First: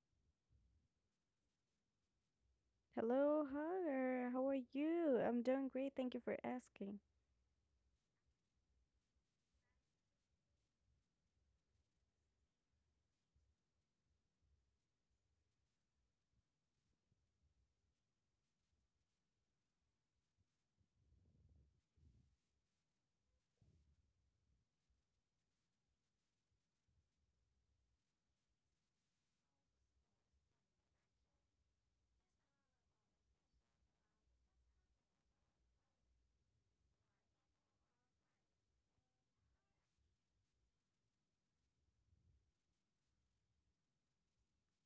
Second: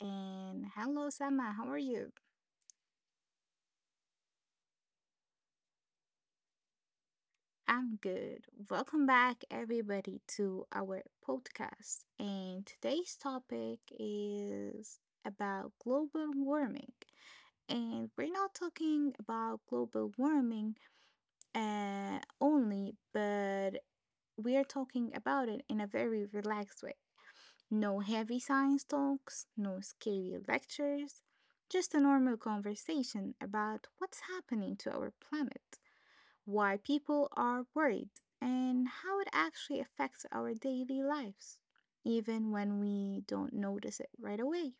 And hello, Sama. How are you? Hello, Hunter. How are you? I'm doing great. Thank you for asking. I'm good. Welcome back, everybody, to our podcast. And today's topic is about global warming. And we're not talking about global warming only, but we are talking about it in a very relaxed way. No heavy science talks, no scary lectures, just a normal conversation about what's happening to our planet, why people are worried, and how it actually affects our daily lives, even when we don't notice it right away.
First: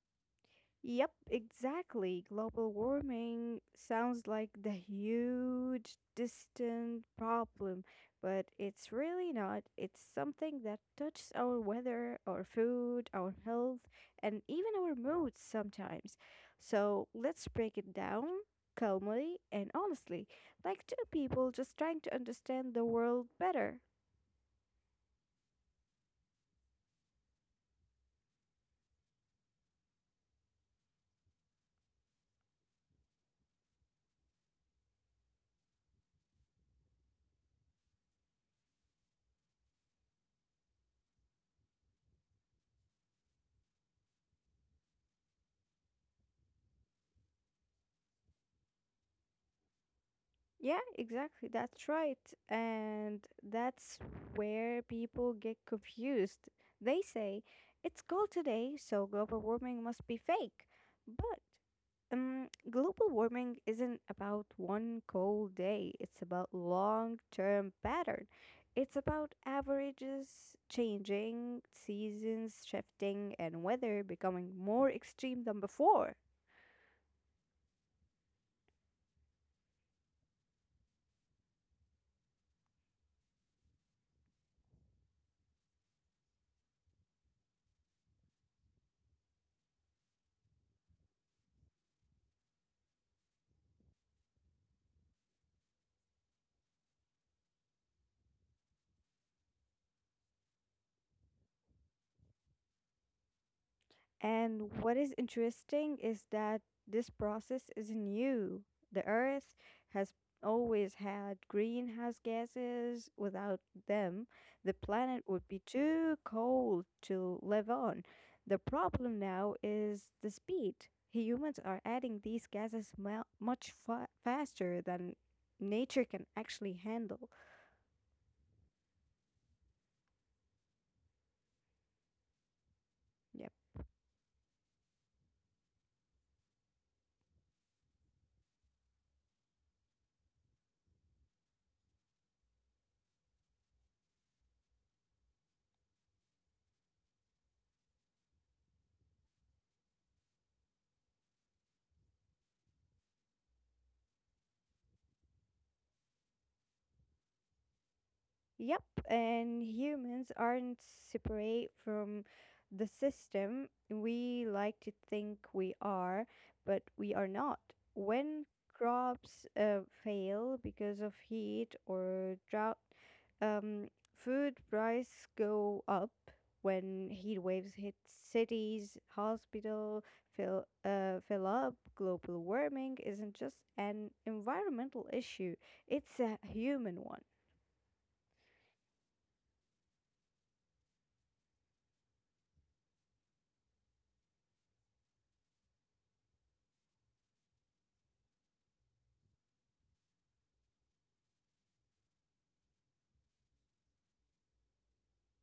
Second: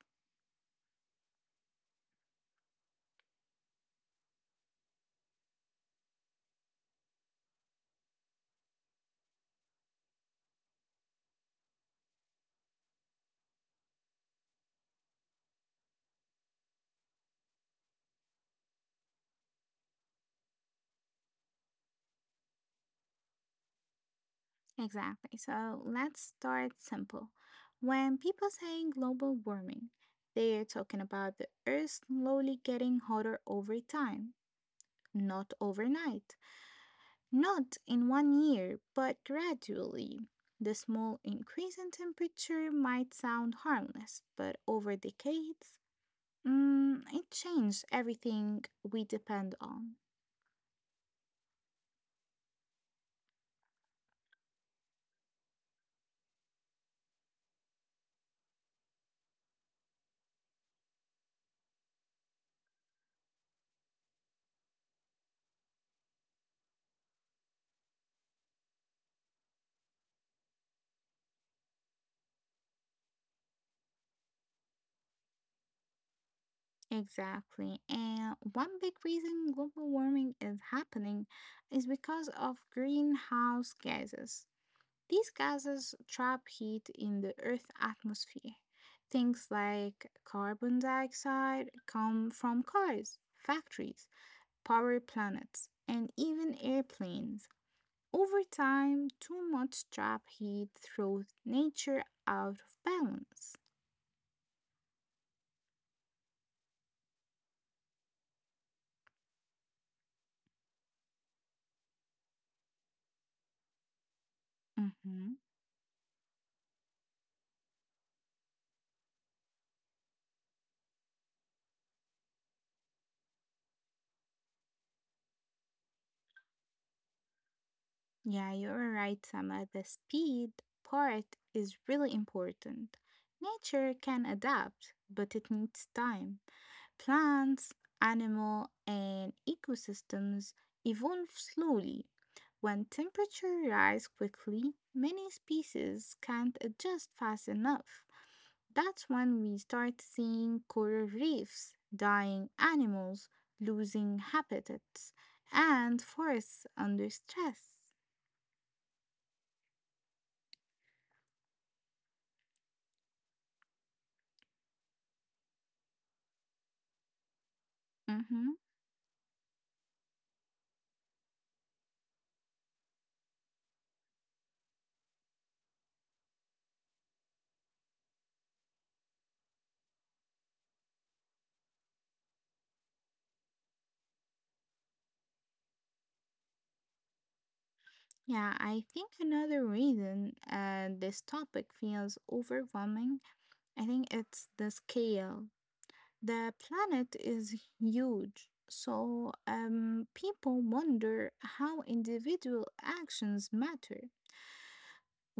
Yep, exactly. Global warming sounds like the huge, distant problem, but it's really not. It's something that touches our weather, our food, our health, and even our moods sometimes. So let's break it down calmly and honestly, like two people just trying to understand the world better. Exactly. So let's start simple. When people say global warming, they're talking about the Earth slowly getting hotter over time, not overnight. Not in one year, but gradually. The small increase in temperature might sound harmless, but over decades, it changed everything we depend on. Yeah, exactly. That's right. And that's where people get confused. They say, it's cold today, so global warming must be fake. But global warming isn't about one cold day, it's about long term pattern. It's about averages changing, seasons shifting, and weather becoming more extreme than before. Exactly. And one big reason global warming is happening is because of greenhouse gases. These gases trap heat in the Earth's atmosphere. Things like carbon dioxide come from cars, factories, power planets, and even airplanes. Over time, too much trap heat throws nature out of balance. And what is interesting is that this process isn't new. The Earth has always had greenhouse gases. Without them, the planet Mhm. would be too cold to live on. The problem now is the speed. Humans are adding these gases much faster than nature can actually handle. Yeah, you're right, Sama. The speed part is really important. Nature can adapt, but it needs time. Plants, animal, and ecosystems evolve slowly. When temperature rise quickly, many species can't adjust fast enough. That's when we start seeing coral reefs, dying animals, losing habitats, and forests under stress. Yep, and humans aren't separate from the system. We like to think we are, but we are not. When Hmm. crops fail because of heat or drought, um, food prices go up. When heat waves hit cities, hospital fill up. Global warming isn't just an environmental issue; it's a human one. Yeah, I think another reason this topic feels overwhelming, I think it's the scale. The planet is huge, so people wonder how individual actions matter.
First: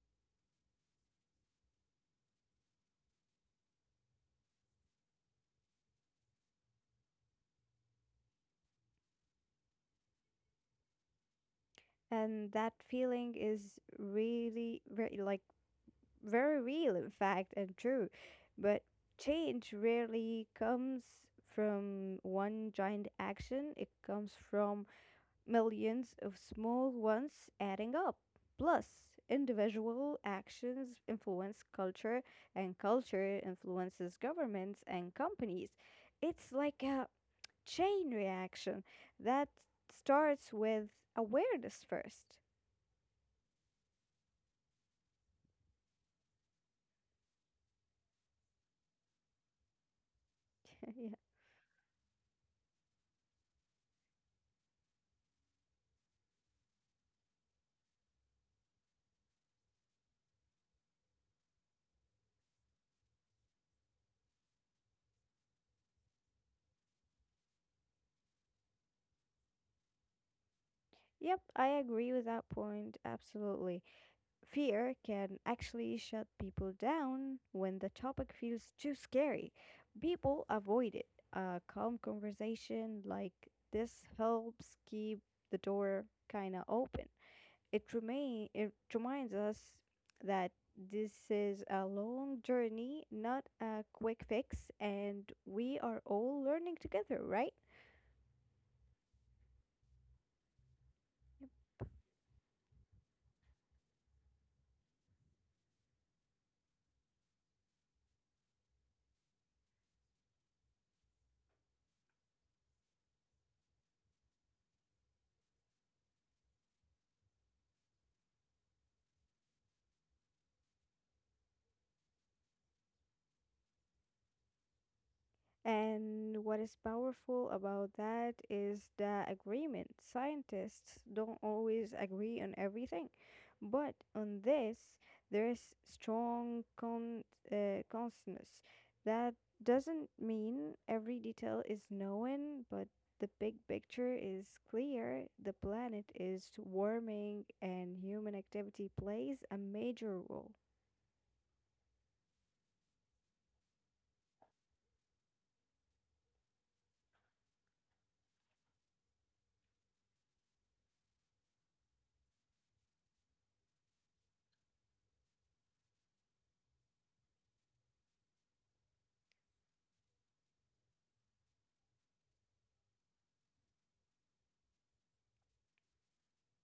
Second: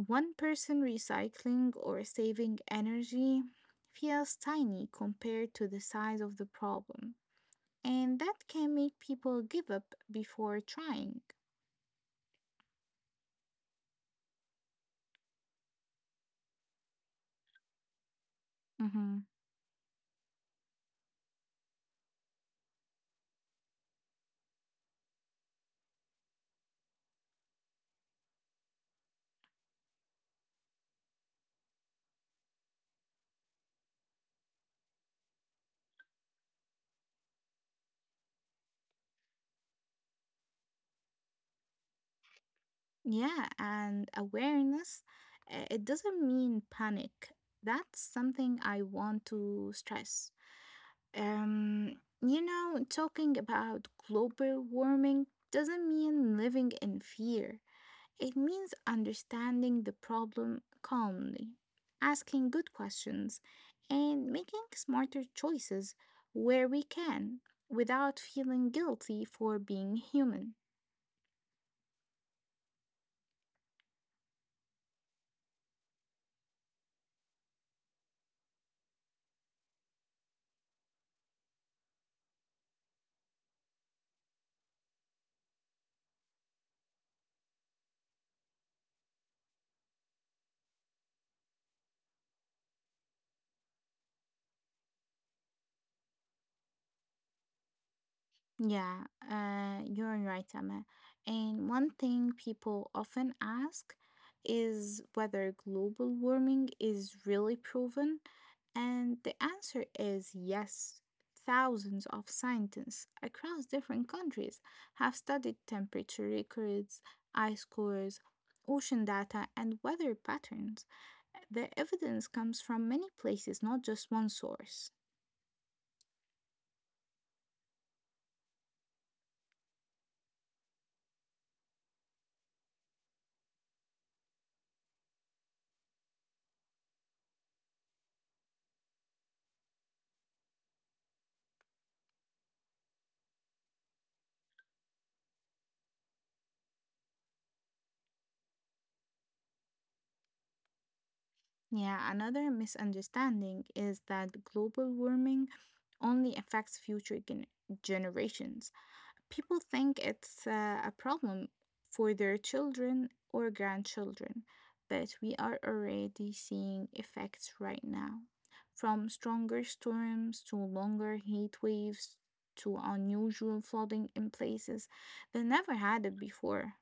One person recycling or saving energy feels tiny compared to the size of the problem, and that can make people give up before trying. And that feeling is really very like very real, in fact, and true. But Mhm. change rarely comes from one giant action. It comes from millions of small ones adding up, plus individual actions influence culture, and culture influences governments and companies. It's like a chain reaction that starts with awareness first. Yeah, and awareness, it doesn't mean panic. That's something I want to stress. Yeah. Um, talking about global warming doesn't mean living in fear. It means understanding the problem calmly, asking good questions, and making smarter choices where we can without feeling guilty for being human. Yep, I agree with that point. Absolutely. Fear can actually shut people down when the topic feels too scary. People avoid it. A calm conversation like this helps keep the door kind of open. It remain it reminds us that this is a long journey, not a quick fix, and we are all learning together, right? Yeah, you're right, Emma. And one thing people often ask is whether global warming is really proven. And the answer is yes. Thousands of scientists across different countries have studied temperature records, ice cores, ocean data, and weather patterns. The evidence comes from many places, not just one source. And what is powerful about that is the agreement. Scientists don't always agree on everything, but on this, there is strong consensus. That doesn't mean every detail is known, but the big picture is clear. The planet is warming, and human activity plays a major role. Yeah, another misunderstanding is that global warming only affects future generations. People think it's a problem for their children or grandchildren, but we are already seeing effects right now. From stronger storms to longer heat waves to unusual flooding in places that never had it before.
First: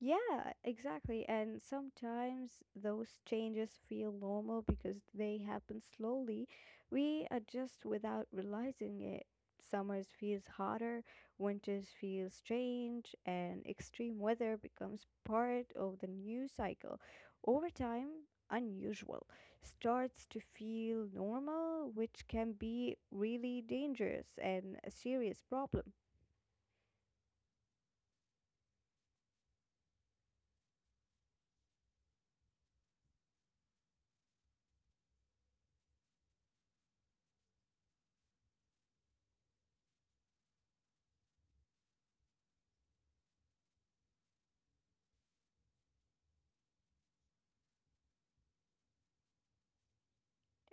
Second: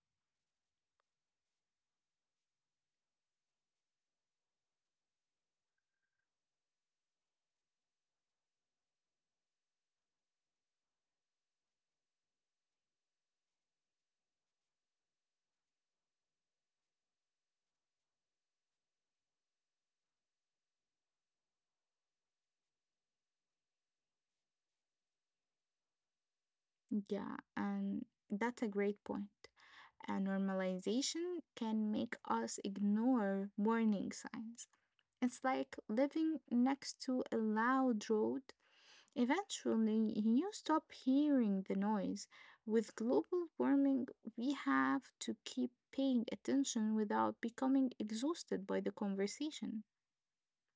Yeah, exactly. And sometimes those changes feel normal because they happen slowly. We adjust without realizing it. Summers feels hotter, winters feel strange, and extreme weather becomes part of the new cycle. Over time, unusual starts to feel normal, which can be really dangerous and a serious problem. Yeah, and that's a great point. And normalization can make us ignore warning signs. It's like living next to a loud road. Eventually, you stop hearing the noise. With global warming, we have to keep paying attention without becoming exhausted by the conversation.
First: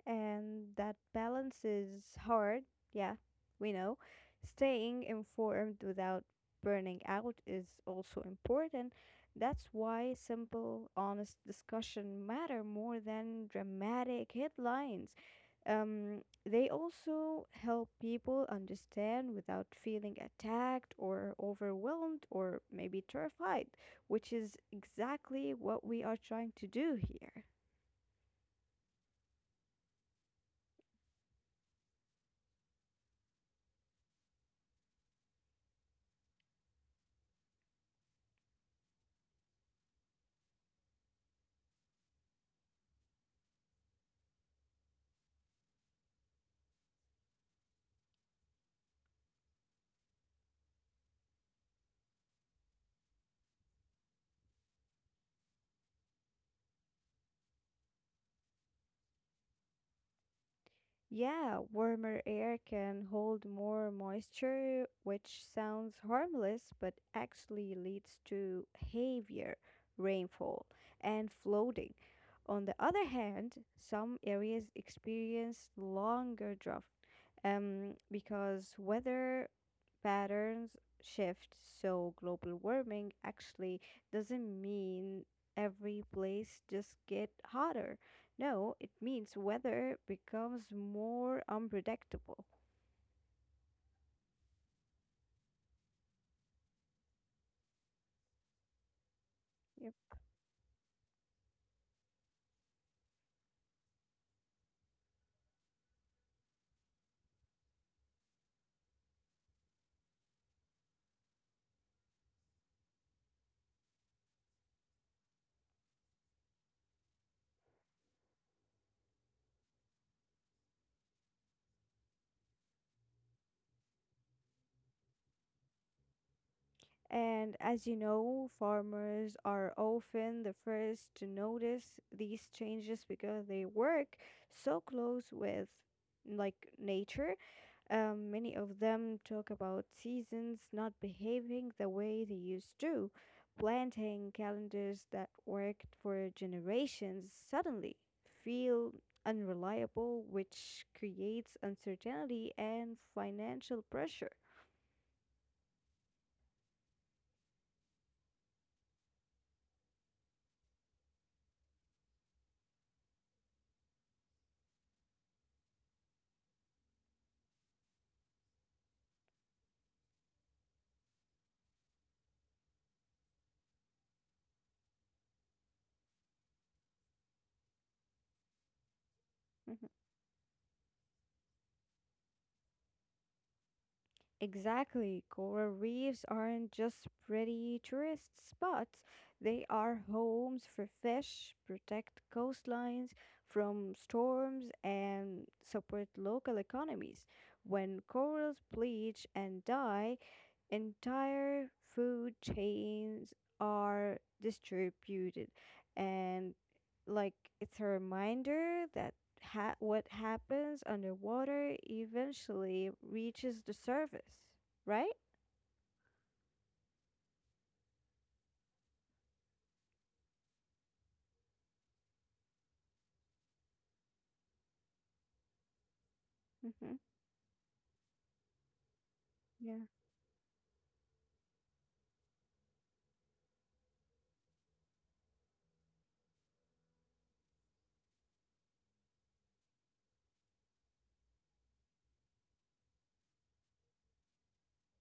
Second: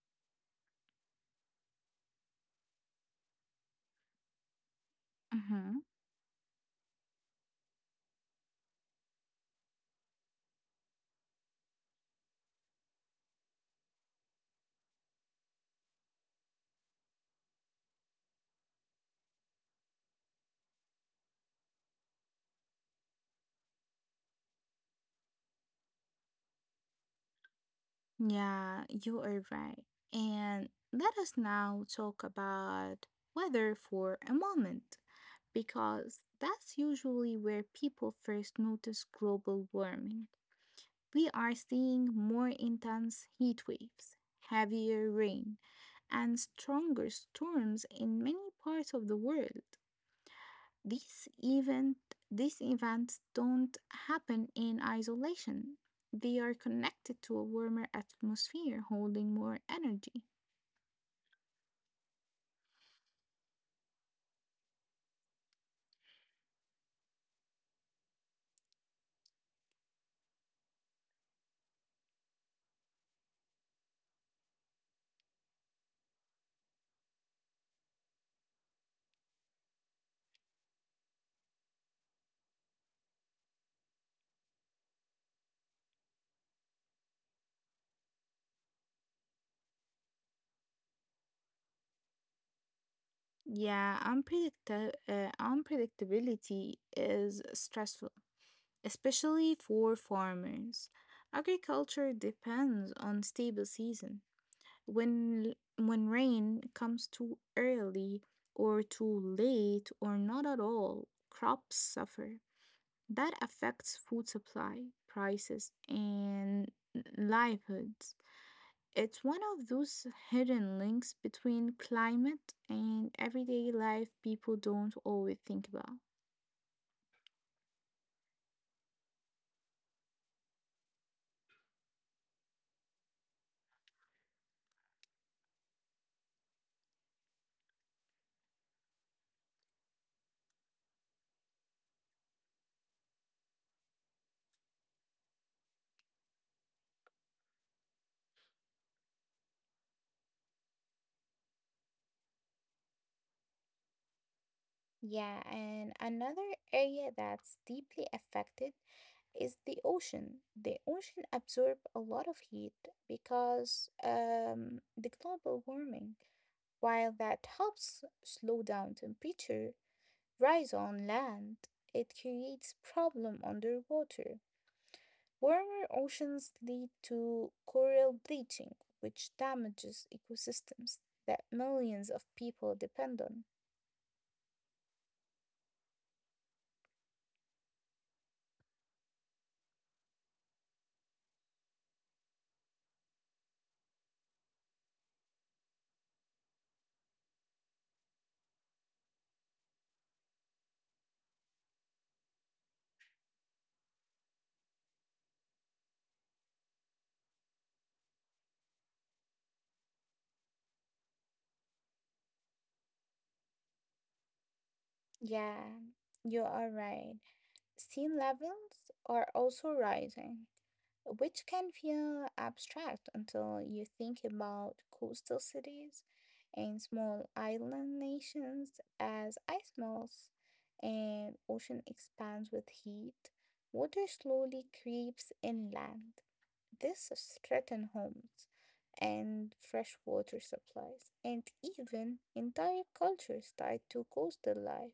And that balance is hard. Yeah, we know. Staying informed Hmm. without burning out is also important. That's why simple, honest discussion matter more than dramatic headlines. They also help people understand without feeling attacked or overwhelmed or maybe terrified, which is exactly what we are trying to do here. Yeah, you are right. And let us now talk about weather for a moment, because that's usually where people first notice global warming. We are seeing more intense heat waves, heavier rain, and stronger storms in many parts of the world. These event these events don't happen in isolation. They are connected to a warmer atmosphere holding more energy. Yeah, warmer air can hold more moisture, which sounds harmless but actually leads to heavier rainfall and flooding. On the other hand, some areas experience longer drought because weather patterns shift, so global warming actually doesn't mean every place just get hotter. No, it means weather becomes more unpredictable. Yeah, unpredictability is stressful, especially Yep. for farmers. Agriculture depends on stable season. When rain comes too early or too late or not at all, crops suffer. That affects food supply, prices, and livelihoods. It's one of those hidden links between climate and everyday life people don't always think about. And as you know, farmers are often the first to notice these changes because they work so close with like nature. Many of them talk about seasons not behaving the way they used to, planting calendars that worked for generations suddenly feel unreliable, which creates uncertainty and financial pressure. Yeah, and another area that's deeply affected is the ocean. The ocean absorb a lot of heat because the global warming, while that helps slow down temperature rise on land, it creates problem underwater. Warmer oceans lead to coral bleaching, which damages ecosystems that millions of people depend on. Exactly. Coral reefs aren't just pretty tourist spots, they are homes for fish, protect coastlines from storms, and support local economies. When corals bleach and die, entire food chains are distributed, and like, it's a reminder that what happens underwater eventually reaches the surface, right? Yeah, you are right. Scene levels are also rising, which can feel abstract until you think about coastal cities and Mm-hmm. small island nations as ice Yeah. melts and ocean expands with heat. Water slowly creeps inland. This threatens homes and freshwater supplies, and even entire cultures tied to coastal life.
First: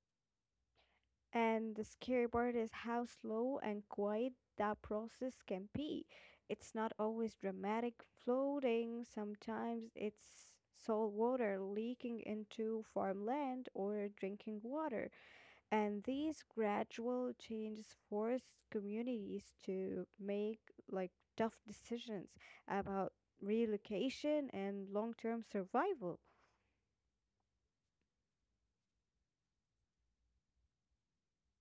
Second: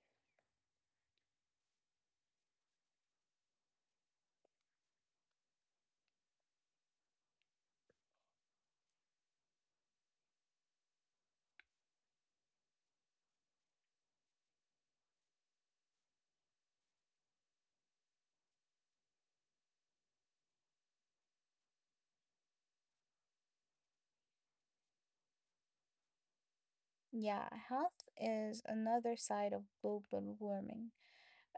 And the scary part is how slow and quiet that process can be. It's not always dramatic floating, sometimes it's salt water leaking into farmland or drinking water, and these gradual changes force communities to make, like, tough decisions about relocation and long-term survival. Yeah, health is another side of global warming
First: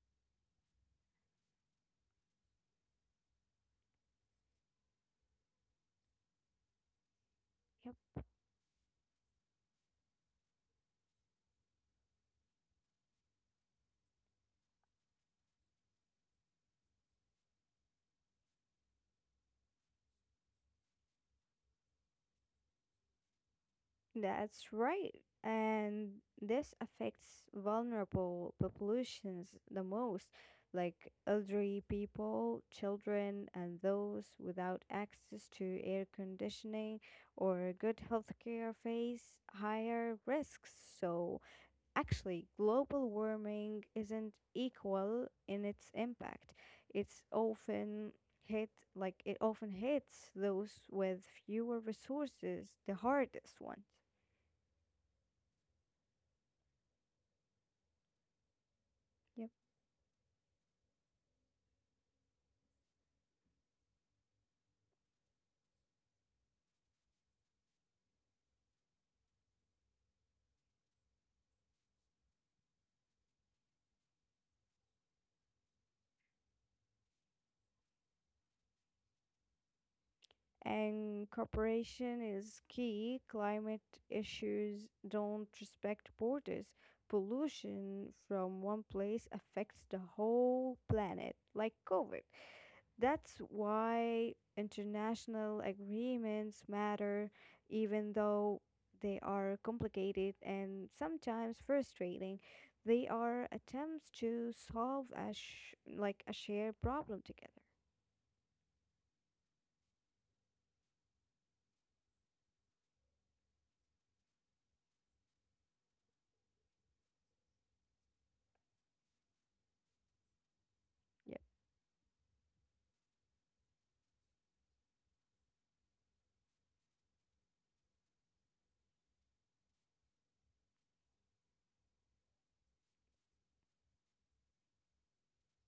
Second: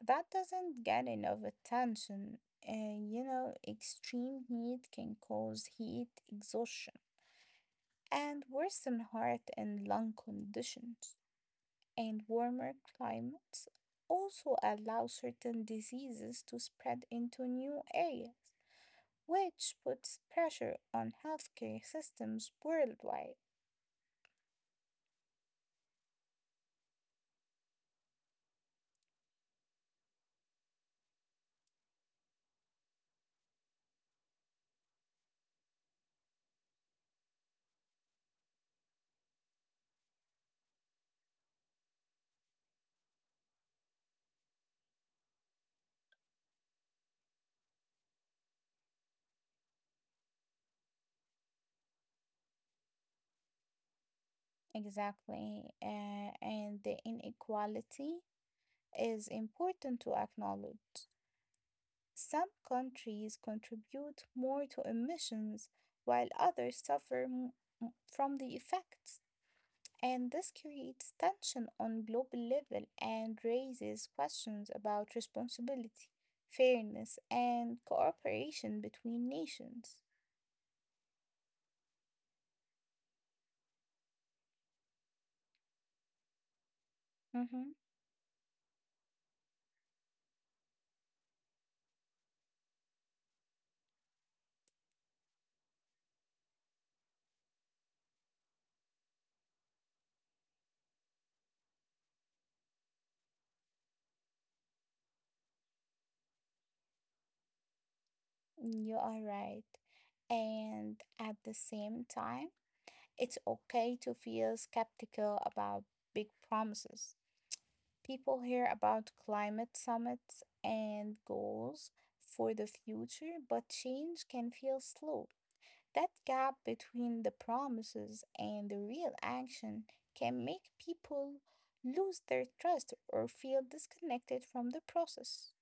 that doesn't get enough attention. And extreme heat can cause heat exhaustion Yep. and worsen heart and lung conditions. And warmer climates also allow certain diseases to spread into new areas, which puts pressure on healthcare systems worldwide. That's right. And this affects vulnerable populations the most, like elderly people, children, and those without access to air conditioning or good health care face higher risks. So actually, global warming isn't equal in its impact. It's often hit like it often hits those with fewer resources, the hardest ones. Exactly. And the inequality is Yep. important to acknowledge. Some countries contribute more to emissions while others suffer from the effects. And this creates tension on global level and raises questions about responsibility, fairness, and cooperation between nations. And cooperation is key. Climate issues don't respect borders. Mhm. Pollution from one place affects the whole planet, like COVID. That's why international agreements matter, even though they are complicated and sometimes frustrating. They are attempts to solve a like a shared problem together. You are right. And at the same time, it's okay to feel skeptical about big promises. People hear about climate summits and Yep, goals for the future, but change can feel slow. That gap between the promises and the real action can make people lose their trust or feel disconnected from the process.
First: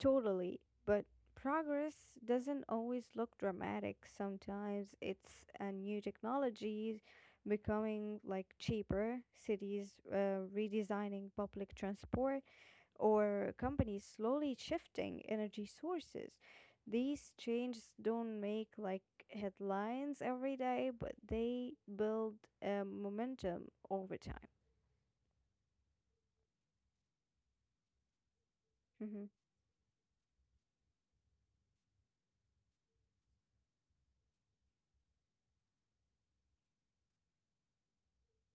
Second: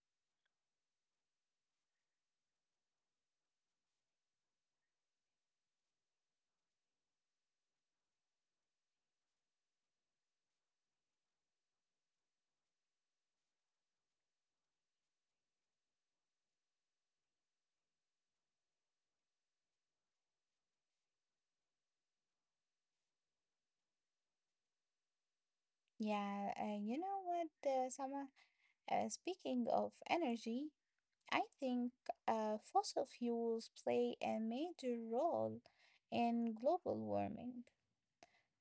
totally. But progress doesn't always look dramatic. Sometimes it's a new technology becoming like cheaper, cities redesigning public transport or companies slowly shifting energy sources. These changes don't make like headlines every day, but they build momentum over time. Yeah, you know what, Sama? Speaking of energy, I think fossil fuels play a major role in global warming.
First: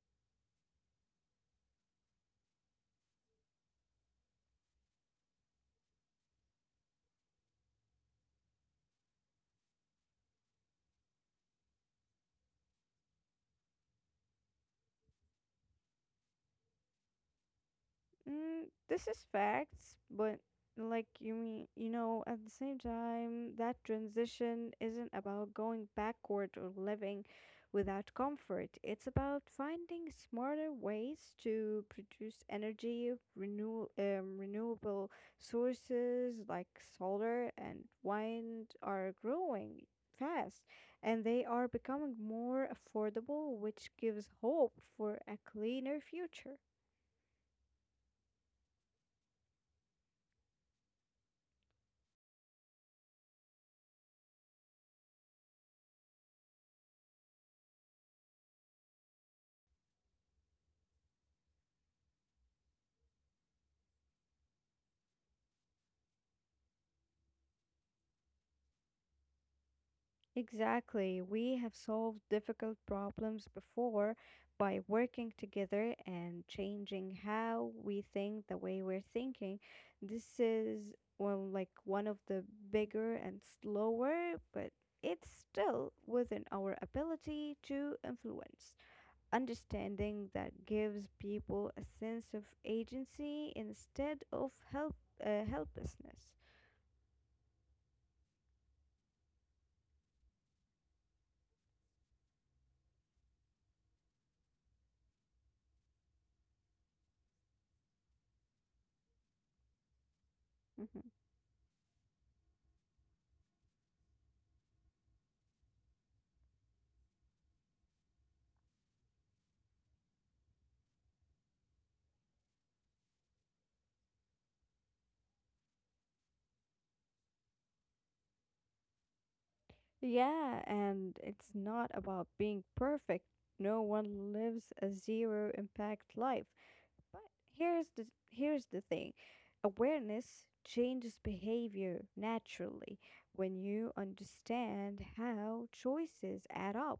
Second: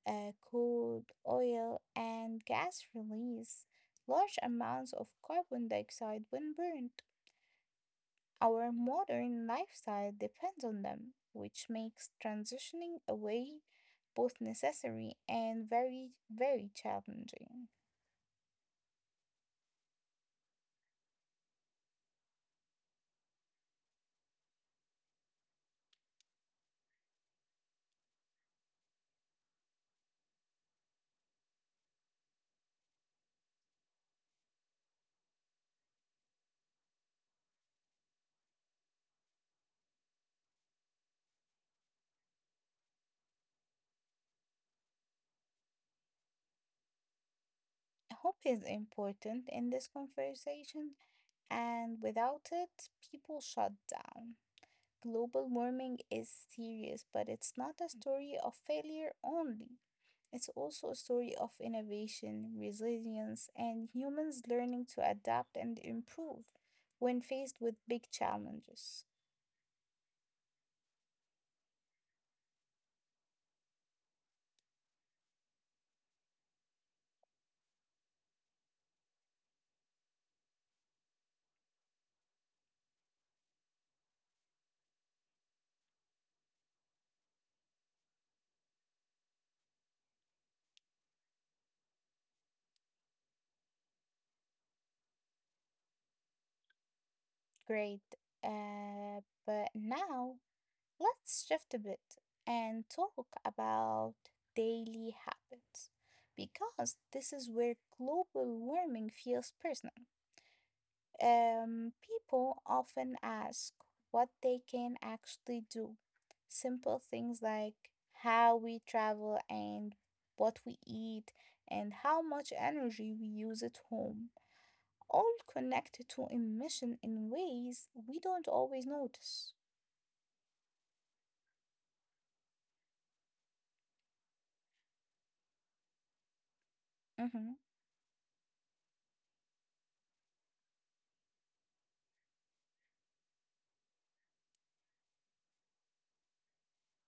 Coal, oil, and gas release large amounts of carbon dioxide when burned. Our modern lifestyle depends on them, which makes transitioning away both necessary and very, very challenging. This is facts, but like you mean, at the same time, that transition isn't about going backward or living without comfort. It's about finding smarter ways to produce energy, renewable sources like solar and wind are growing fast, and they are becoming more affordable, which gives hope for a cleaner future. Hope is important in this conversation, and without it, people shut down. Global warming is serious, but it's not a story of failure only. It's also a story of innovation, resilience, and humans learning to adapt and improve when faced with big challenges. Exactly. We have solved difficult problems before by working together and changing how we think, the way we're thinking. This is, well, like one of the bigger and slower, but it's still within our ability to influence. Understanding that gives people a sense of agency instead of helplessness. Great. But now let's shift a bit and talk about daily habits because this is where global warming feels personal. Mm-hmm. People often ask what they can actually do. Simple things like how we travel and what we eat and how much energy we use at home, all connected to emission in ways we don't always notice. Yeah, and it's not about being perfect. No one lives a zero impact life. But Hmm. here's the thing. Awareness changes behavior naturally. When you understand how choices add up,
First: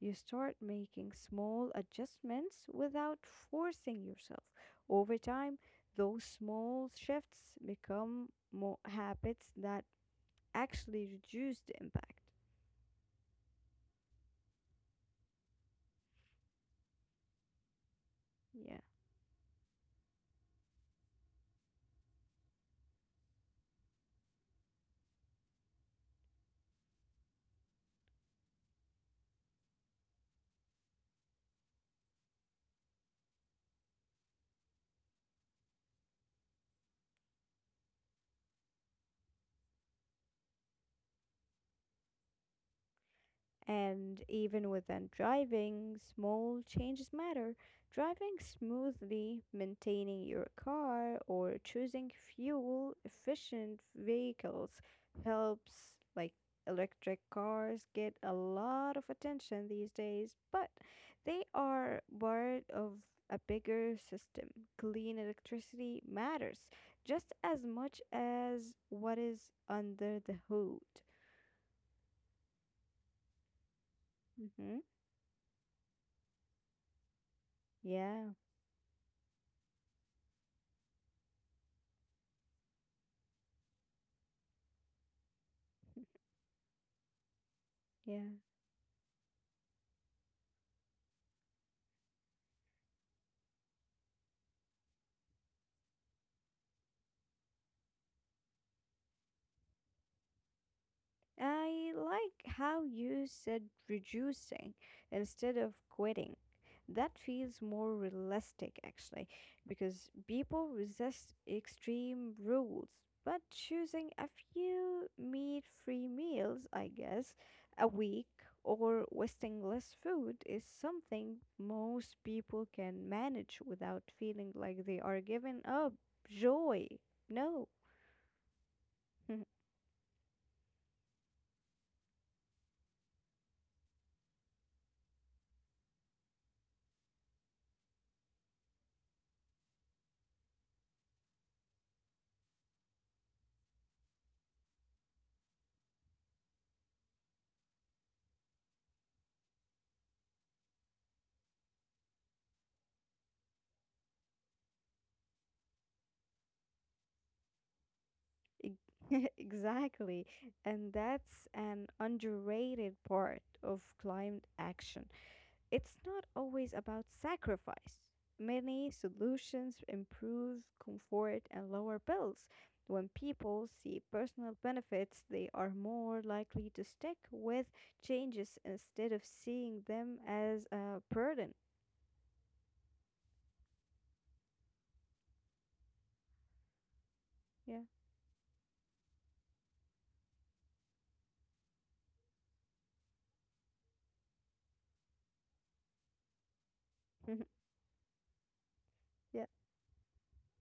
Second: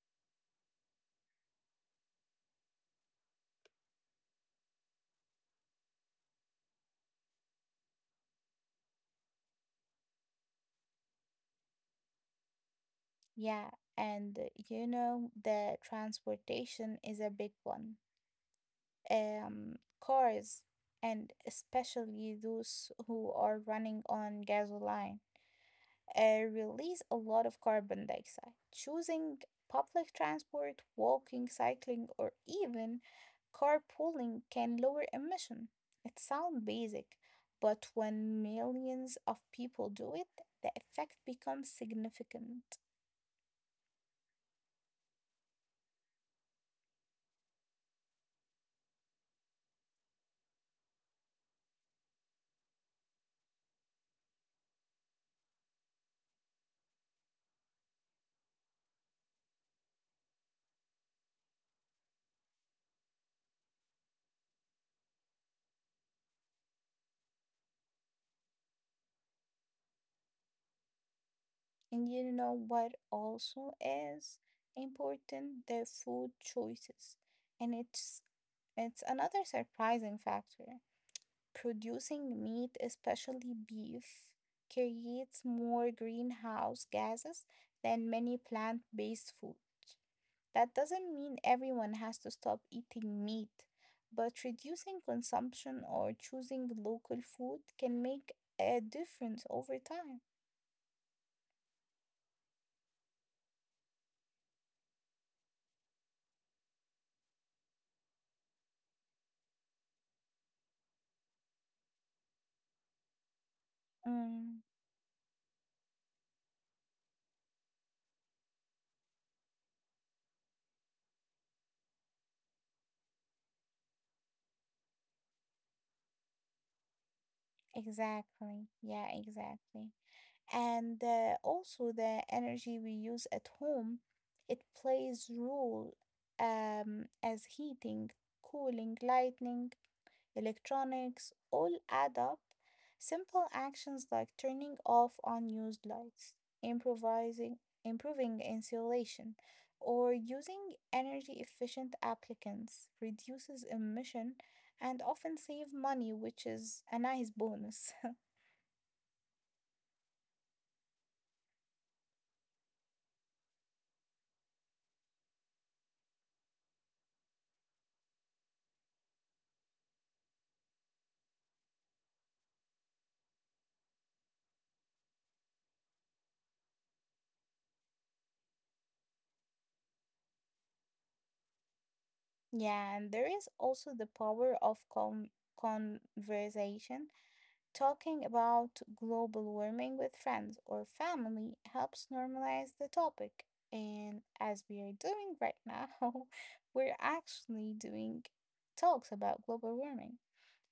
you start making small adjustments without forcing yourself. Over time, those small shifts become more habits that actually reduce the impact. Yeah, and the transportation is a big one. Yeah. Um, cars, and especially those who are running on gasoline, release a lot of carbon dioxide. Choosing public transport, walking, cycling, or even carpooling can lower emission. It sounds basic, but when millions of people do it, the effect becomes significant. And even within driving, small changes matter. Driving smoothly, maintaining your car, or choosing fuel efficient vehicles helps. Like electric cars get a lot of attention these days, but they are part of a bigger system. Clean electricity matters just as much as what is under the hood. And you know what also is Hmm. important? The food choices. And it's Yeah, it's another surprising factor. Producing meat, especially beef, creates more greenhouse gases than yeah. many plant based foods. That doesn't mean everyone has to stop eating meat, but reducing consumption or choosing local food can make a difference over time. I like how you said reducing instead of quitting. That feels more realistic actually, because people resist extreme rules. But choosing a Mm, few meat free meals, I guess, a week or wasting less food is something most people can manage without feeling like they are giving up joy. No. exactly. Yeah, exactly. And also the energy we use at home, it plays role, as heating, cooling, lighting, electronics all add up. Simple actions like turning off unused lights, improvising improving insulation, or using energy efficient applicants reduces emission and often save money, which is a nice bonus. Ex- Exactly. And that's an underrated part of climate action. It's not always about sacrifice. Many solutions improve comfort and lower bills. When people see personal benefits, they are more likely to stick with changes instead of seeing them as a burden. Yeah, and there is also the power of conversation. Yeah. Talking about global warming with friends or family helps normalize the topic. And as we are doing right now, we're actually doing talks about Yeah. global warming.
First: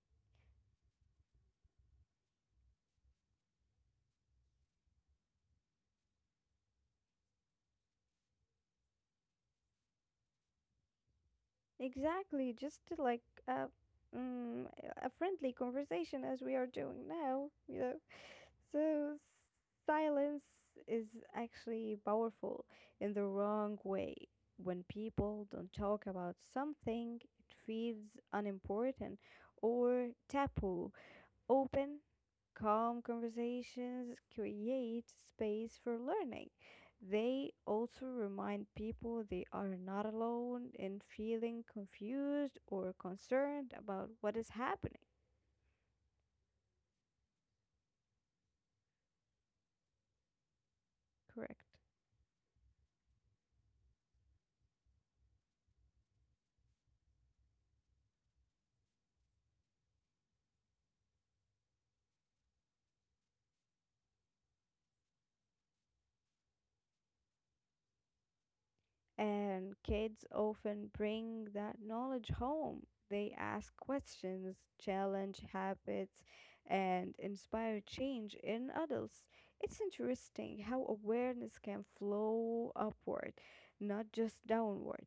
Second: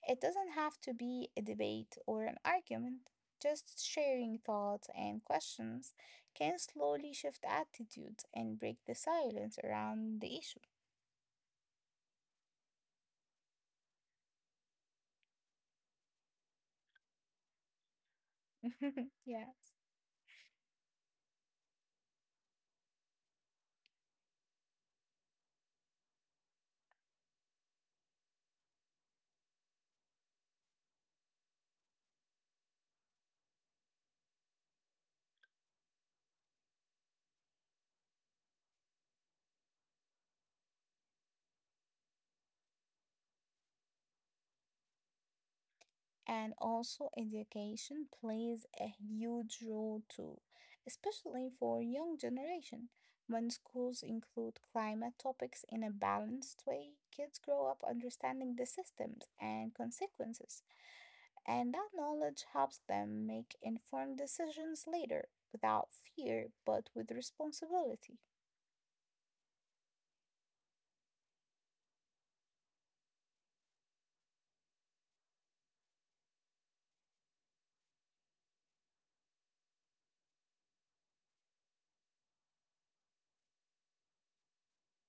It doesn't have to be a debate or an argument. Just sharing thoughts and questions can slowly shift attitudes and break the silence around the issue. Exactly, just to like uh, mm, a friendly conversation as we are doing now, you know. So Yes. silence is actually powerful in the wrong way. When people don't talk about something, it feels unimportant or taboo. Open, calm conversations create space for learning. They also remind people they are not alone in feeling confused or concerned about what is happening. And also, education plays a huge role too, especially Correct. for young generation. When schools include climate topics in a balanced way, kids grow up understanding the systems and consequences, and that knowledge helps them make informed decisions later, without fear but with responsibility. And kids often bring that knowledge home. They ask questions, challenge habits, and inspire change in adults. It's interesting how awareness can flow upward, not just downward.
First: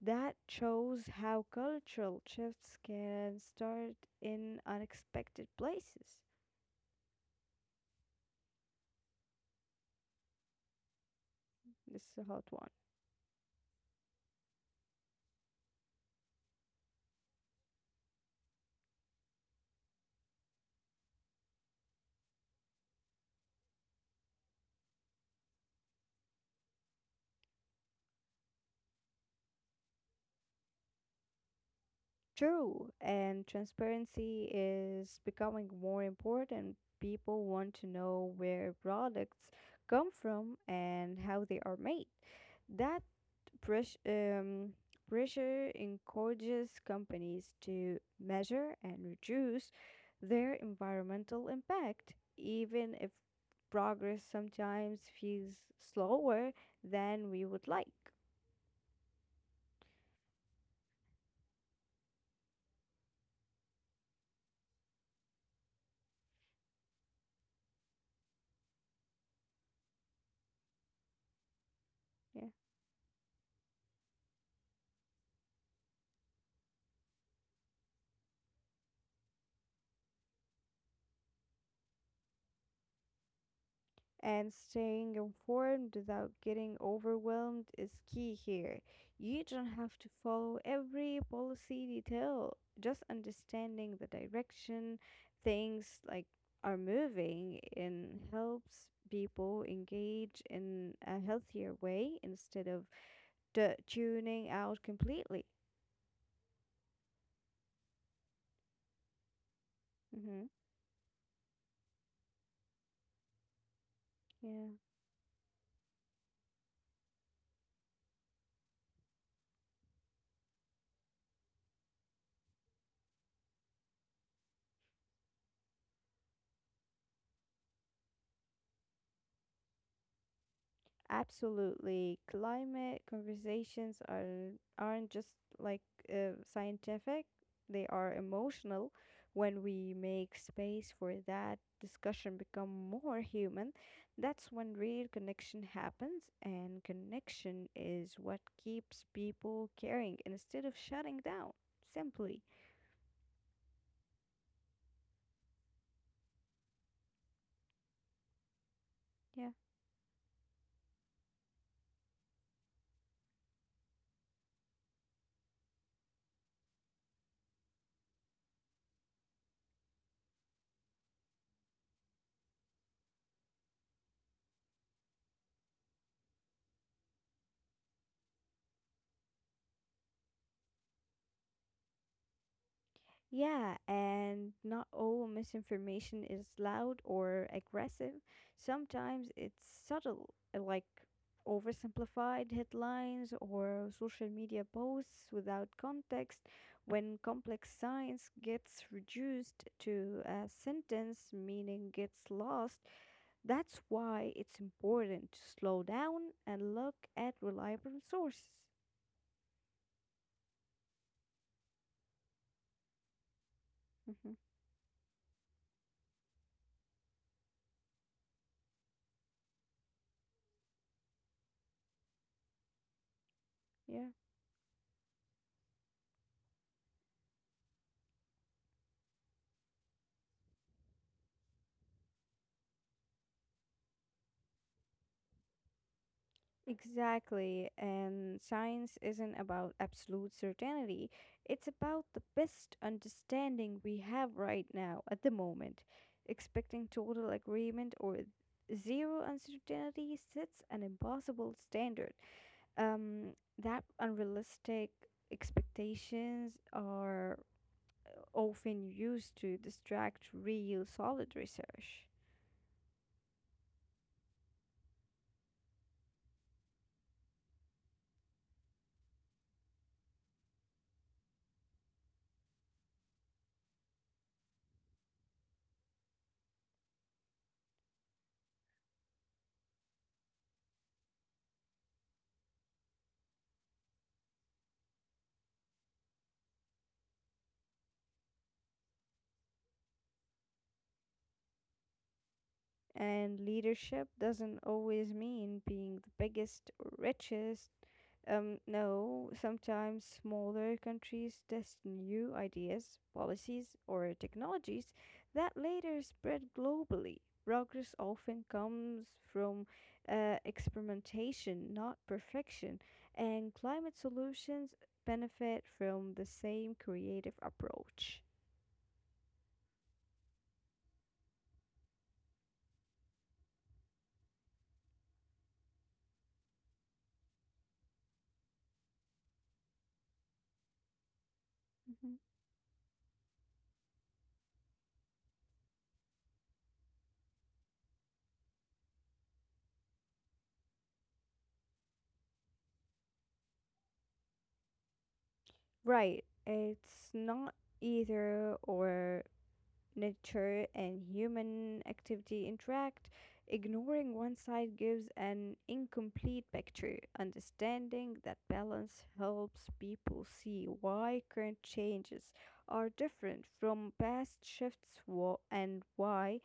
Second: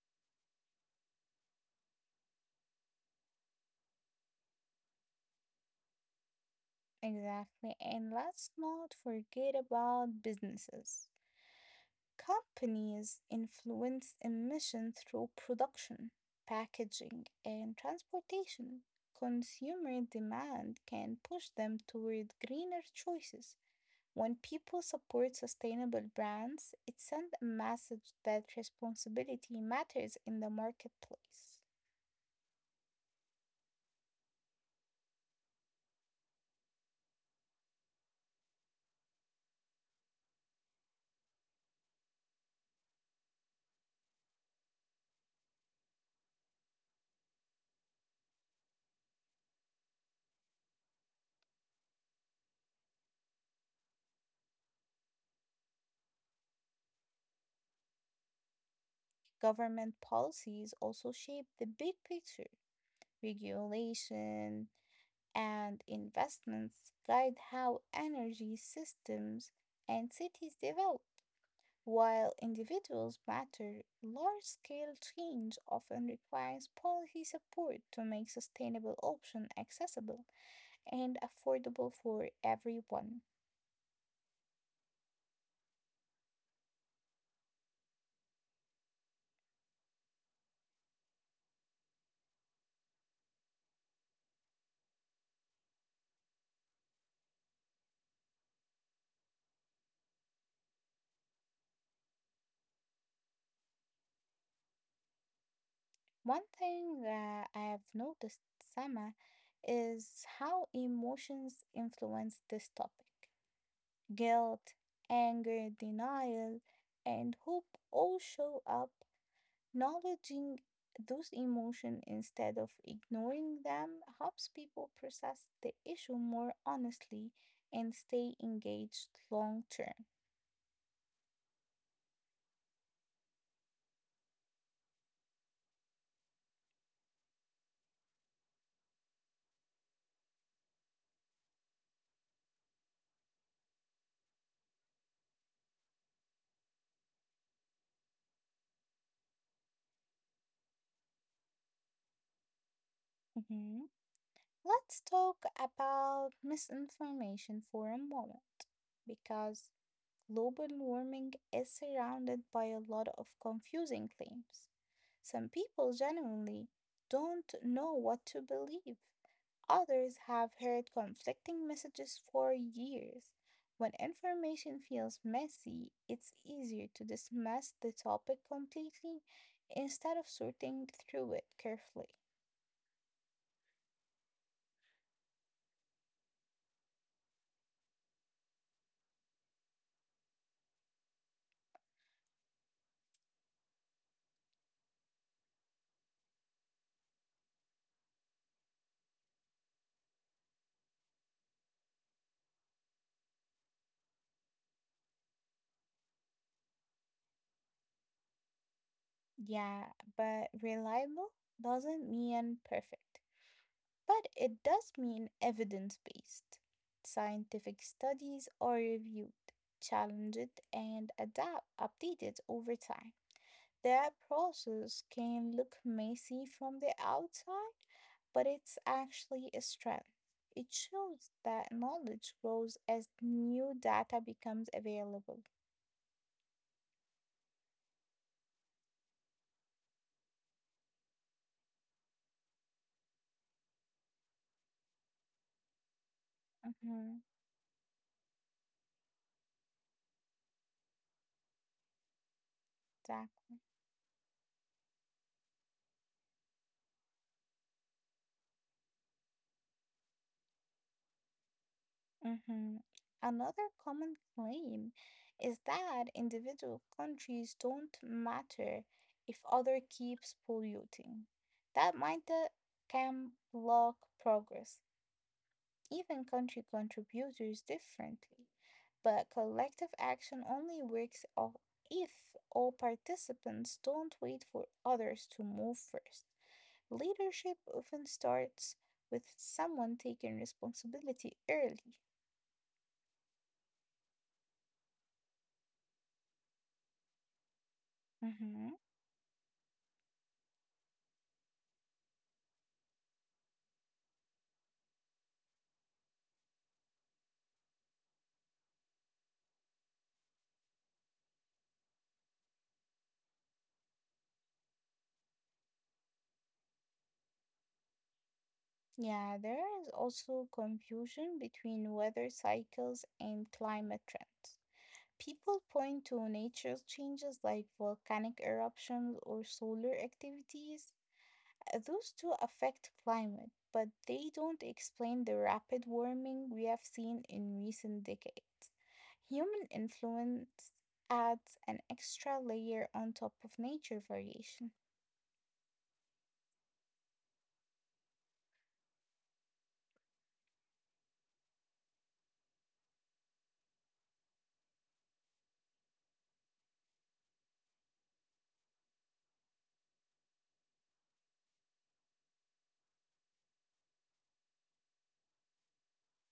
That shows how cultural shifts can start in unexpected places. Exactly, and let's not forget about businesses. This is a hot one. Companies influence emission through production, packaging, and transportation. Consumer demand can push them toward greener choices. When people support sustainable brands, it sends a message that responsibility matters in the marketplace. True, and transparency is becoming more important. People want to know where products come from and how they are made. That press, um, pressure encourages companies to measure and reduce their environmental impact, even if progress sometimes feels slower than we would like. Government policies also shape the big picture. Regulation and investments guide how energy systems and cities develop. While Yeah. individuals matter, large scale change often requires policy support to make sustainable options accessible and affordable for everyone. And staying informed without getting overwhelmed is key here. You don't have to follow every policy detail, just understanding the direction things like are moving in helps people engage in a healthier way instead of tuning out completely. One thing that I have noticed, Sama, is Mm-hmm. how emotions influence this topic. Yeah. Guilt, anger, denial, and hope all show up. Acknowledging those emotions instead of ignoring them helps people process the issue more honestly and stay engaged long term. Absolutely. Climate conversations aren't just like scientific, they are emotional. When we make space for that, discussion become more human, that's when real connection happens, and connection is what keeps people caring instead of shutting down. Simply. Mhm. Let's talk about misinformation for a moment Yeah. because global warming is surrounded by a lot of confusing claims. Some people genuinely don't know what to believe. Others have heard conflicting messages for years. When information feels messy, it's easier to dismiss the topic completely instead of sorting through it carefully. Yeah, and not all misinformation is loud or aggressive. Sometimes it's subtle, like oversimplified headlines or social media posts without context. When complex science gets reduced to a sentence, meaning gets lost, that's why it's important to slow down and look at reliable sources. Yeah, but reliable doesn't mean perfect, Mhm. but it does mean evidence based. Scientific studies are reviewed, challenged, and adapt, updated over time. Yeah. That process can look messy from the outside, but it's actually a strength. It shows that knowledge grows as new data becomes available. Exactly, and science isn't about absolute certainty. It's about the best understanding we have right now at the moment. Expecting total Mm-hmm, agreement or zero uncertainty sets an impossible standard. Um, exactly. that unrealistic expectations are often used to distract real solid research. Mm-hmm. Another common claim is that individual countries don't matter if other keeps polluting. That mindset can block progress. Even country contributors differently. But collective action only works if all participants don't wait for others to move first. Leadership often starts with someone taking responsibility early. And leadership doesn't always mean being the biggest or richest. Mhm. No, sometimes smaller countries test new ideas, policies, or technologies that later spread globally. Progress often comes from experimentation, not perfection, and climate solutions benefit from the same creative approach. Yeah, there is also confusion between weather cycles and climate trends. People point to natural changes like volcanic eruptions or solar activities. Mhm. Those two affect climate, but they don't explain the rapid warming we have seen in recent decades. Human influence adds an extra layer on top of nature variation. Right, it's not either or, nature and human activity interact. Ignoring one side gives an incomplete picture. Understanding that balance helps people see why current changes are different from past shifts and why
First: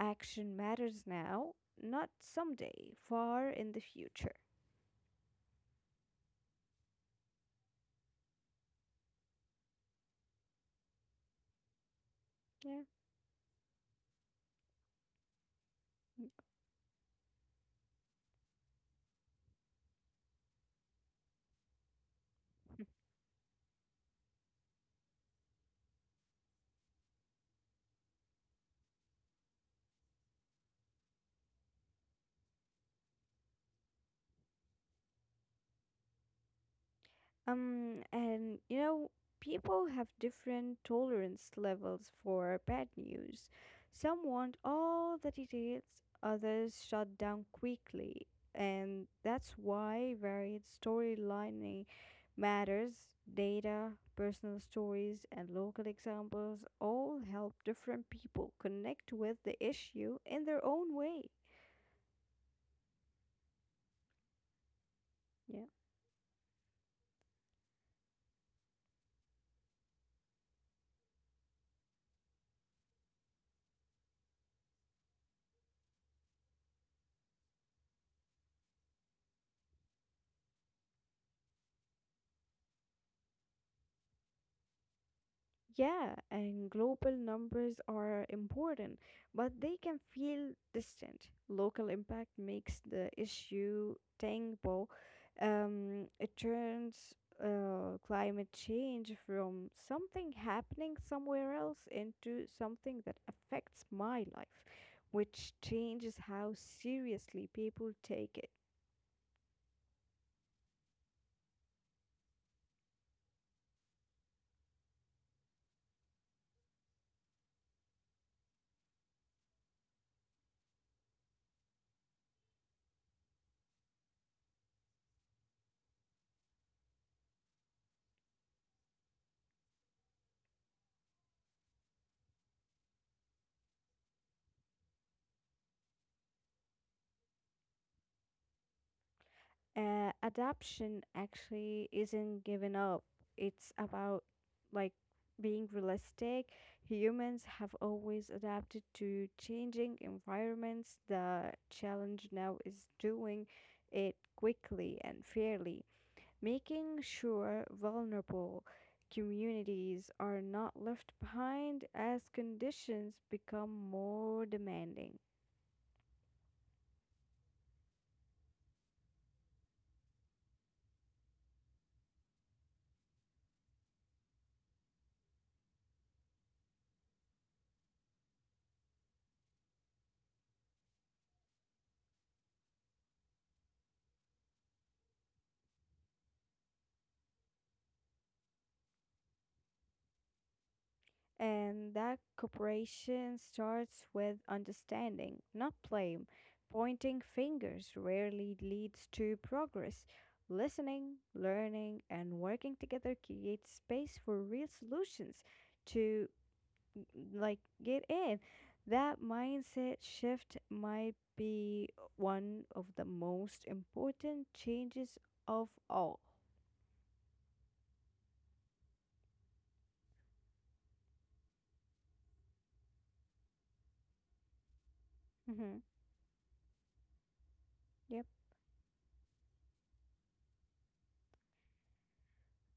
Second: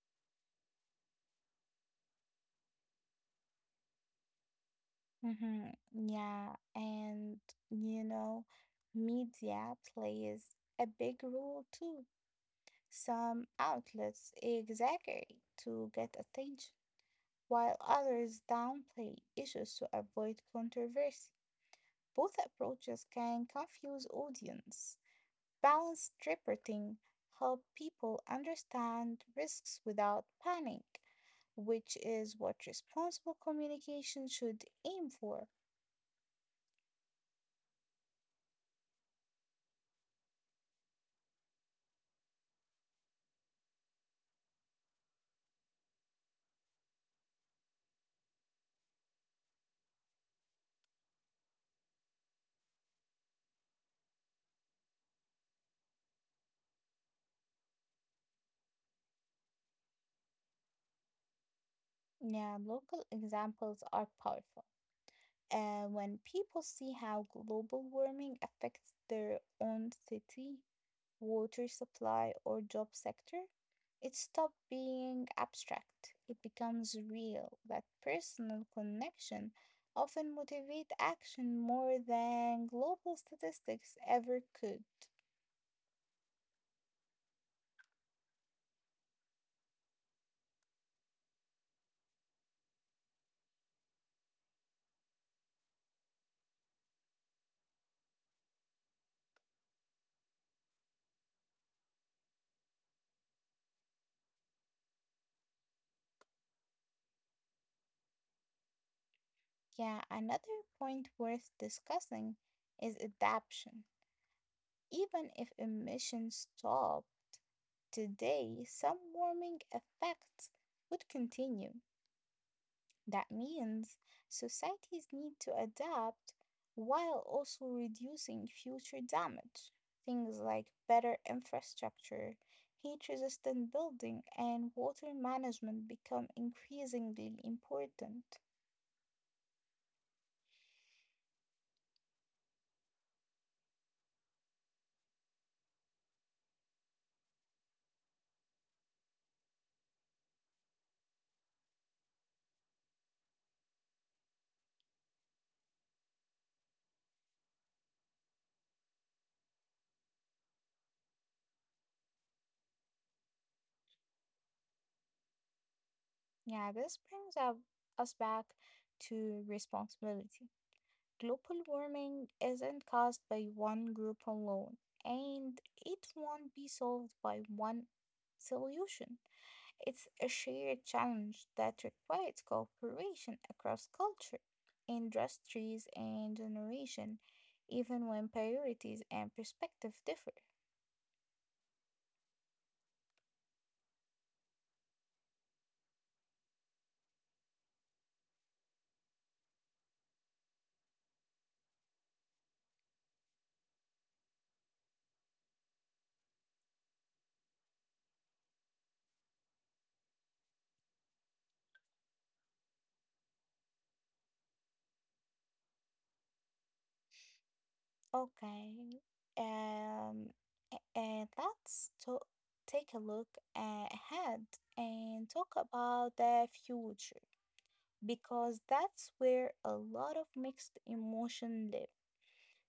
action matters now, not someday, far in the future. Mhm. Yeah, and you know, media plays a big role too. Yeah. Some outlets exaggerate to get attention, while others downplay issues to avoid controversy. Both approaches can confuse audience. Balanced reporting help people understand risks without panic, which is what responsible communication should aim for. Um, and you know, People have different tolerance levels for bad news. Some want all the details, others shut down quickly, and that's why varied storylining matters. Data, personal stories, and local examples all help different people connect with the issue in their own way. Now, local examples are powerful. Yeah. When people see how global warming affects their own city, water supply, or job sector, it stops being abstract. It becomes real. That personal connection often motivates action more than global statistics ever could. Yeah, and global numbers are important, but they can feel distant. Local impact makes the issue tangible. It turns climate change from something happening somewhere else into something that affects my life, which changes how seriously people take it. Yeah, another point worth discussing is adaptation. Even if emissions stop today, some warming effects would continue. That means societies need to adapt while also reducing future damage. Things like better infrastructure, heat resistant building, and water management become increasingly important. Adaption actually isn't given up. It's about like being realistic. Humans have always adapted to changing environments. The challenge now is doing it quickly and fairly, making sure vulnerable communities are not left behind as conditions become more demanding. Yeah, this brings us back to responsibility. Global warming isn't caused by one group alone, and it won't be solved by one solution. It's a shared challenge that requires cooperation across culture, industries, and generation, even when priorities and perspective differ. And that cooperation starts with understanding, not blame. Pointing fingers rarely leads to progress. Listening, learning, and working together creates space for real solutions to mm, like get in. That mindset shift might be one of the most important changes of all. Okay, um, and let's to take a look ahead and talk Hmm. about the future, because that's where a lot of mixed emotion live.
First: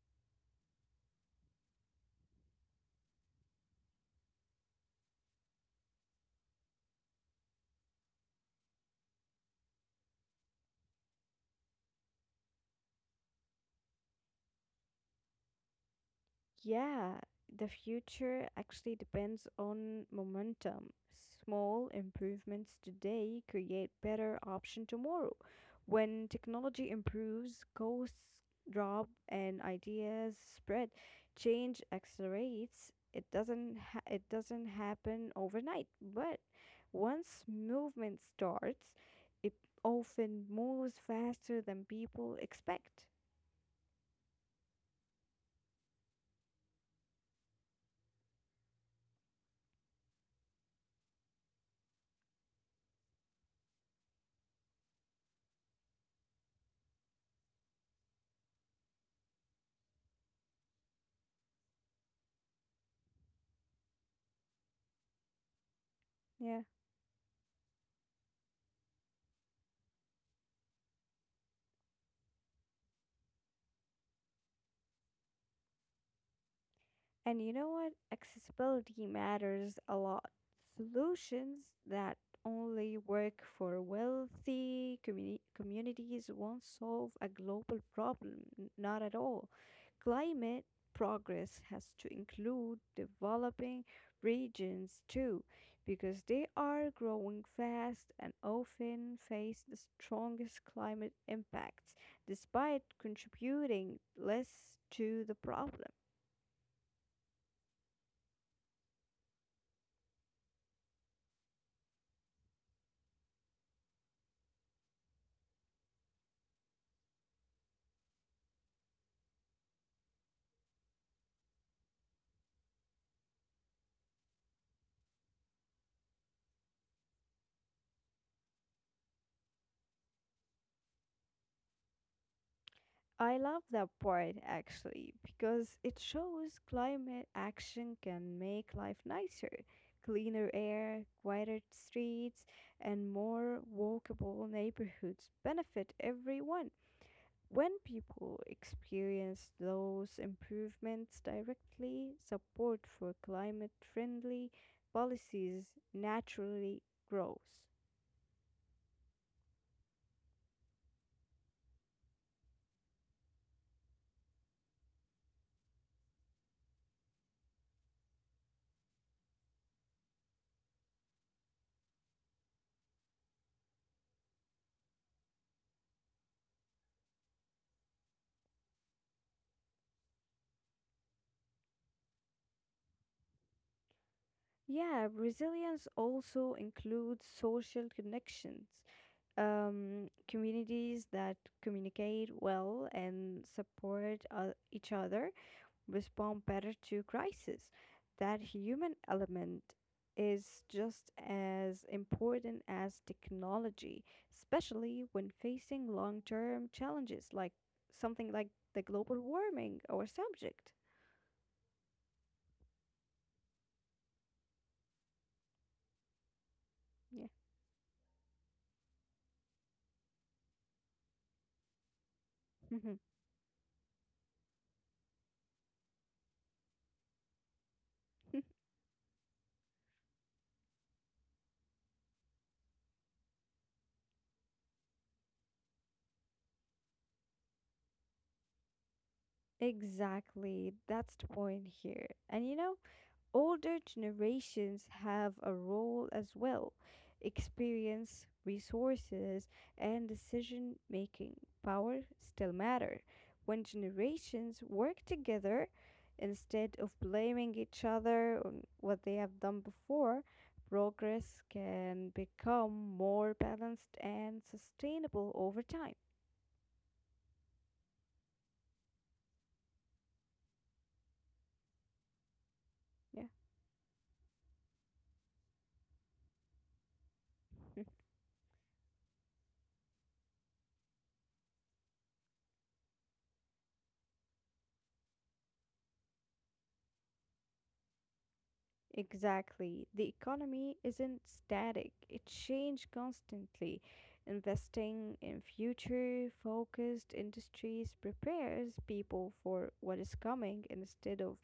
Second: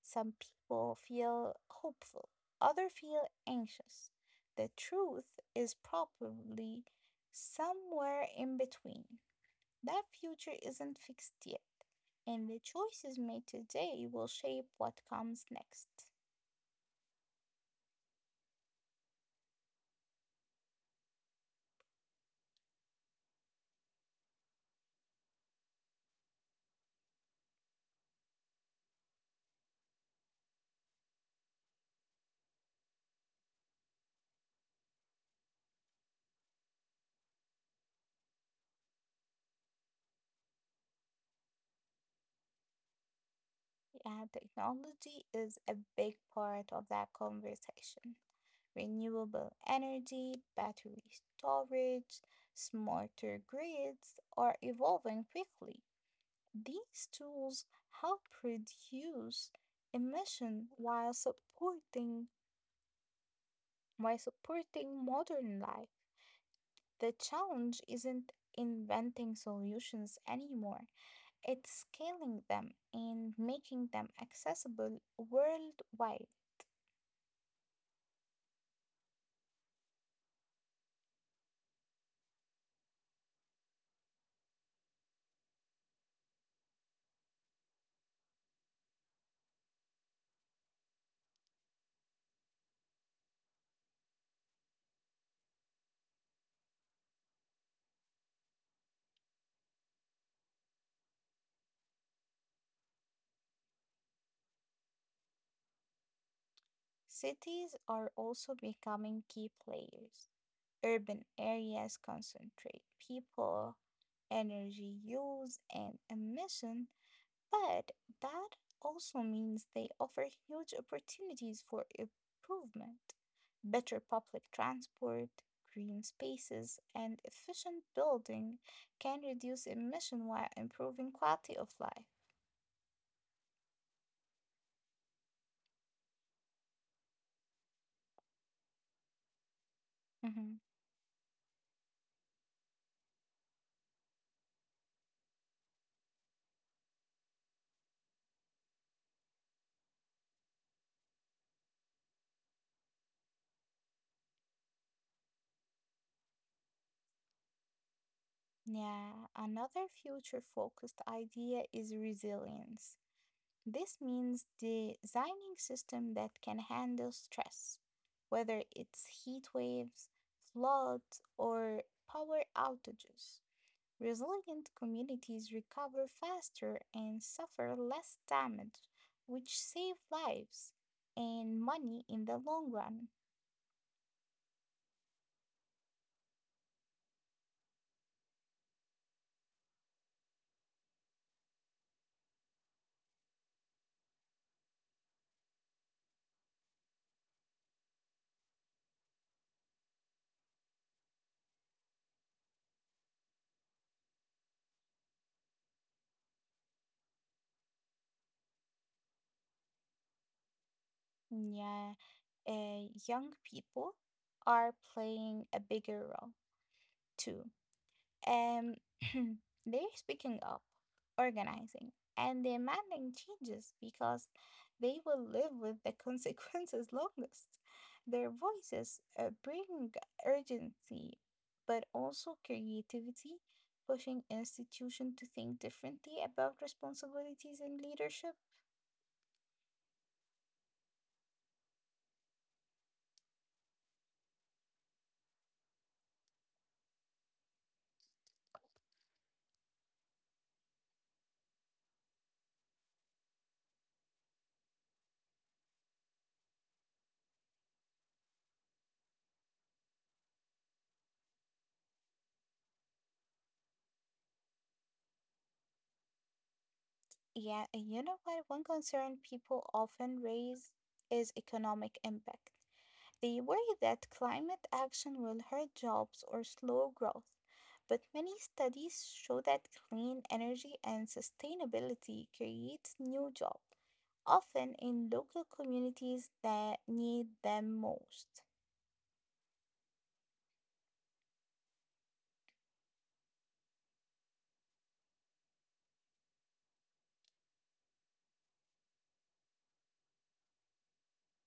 Some people feel hopeful, others feel anxious. The truth is probably somewhere in between. That future isn't fixed yet, and the choices made today will shape what comes next. Yeah, the future actually depends on momentum. Small improvements today create better option tomorrow. When technology improves, costs drop and ideas spread. Change accelerates. It doesn't happen overnight, but once movement starts, it often moves faster than people expect. Yeah, technology is a big part of that conversation. Renewable energy, battery storage, smarter grids are evolving quickly. These tools help reduce emission while supporting modern life. Yeah. The challenge isn't inventing solutions anymore. It's scaling them and making them accessible worldwide. And you know what? Accessibility matters a lot. Solutions that only work for wealthy communities won't solve a global problem, not at all. Climate progress has to include developing regions too, because they are growing fast and often face the strongest climate impacts, despite contributing less to the problem. Cities are also becoming key players. Urban areas concentrate people, energy use, and emission. But that also means they offer huge opportunities for improvement, better public transport, green spaces, and efficient building can reduce emission while improving quality of life. I love that part actually because it shows climate action can make life nicer. Cleaner Mhm. air, quieter streets, and more walkable neighborhoods benefit everyone. When people experience those improvements directly, support for climate friendly policies naturally grows. Yeah, another future focused idea is resilience. This means designing system that can handle stress, whether it's heat waves, floods, or power outages. Resilient communities recover faster and suffer less damage, which save lives and money in the long run. Yeah, resilience also includes social connections. Communities that communicate well and support each other respond better to crisis. That human element is just as important as technology, especially when facing long term challenges like something like the global warming or subject. Yeah, young people are playing a bigger role Yeah. too. Um, they're speaking up, organizing, and demanding changes because they will live with the consequences longest. Their voices bring urgency, but also creativity, pushing institutions to think differently about responsibilities and leadership. Exactly. That's the point here. And you know, older generations have a role as well. Experience, resources, and decision making power still matter. When generations work together, instead of blaming each other on what they have done before, progress can become more balanced and sustainable over time. Yeah, and you know what? One concern people often raise is economic impact. Yeah. They worry that climate action will hurt jobs or slow growth, but many studies show that clean energy and sustainability creates new jobs, often in local communities that need them most. Exactly. The economy isn't static, it changes constantly. Investing in future focused industries prepares people for what is coming instead of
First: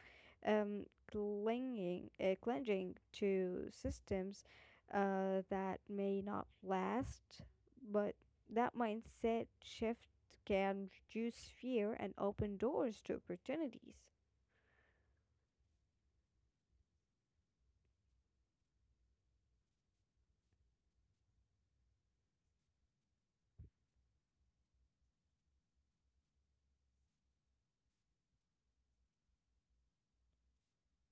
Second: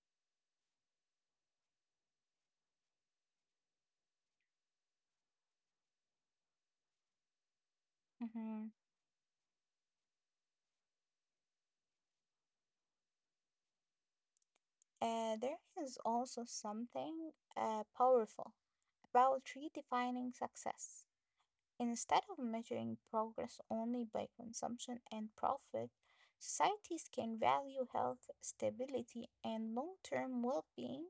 um, clinging to systems that may not last. But Mhm. that mindset shift can reduce fear and open doors to opportunities. There is also something powerful about redefining success. Instead of measuring progress only by consumption and profit, societies can value health, stability, and long term well being.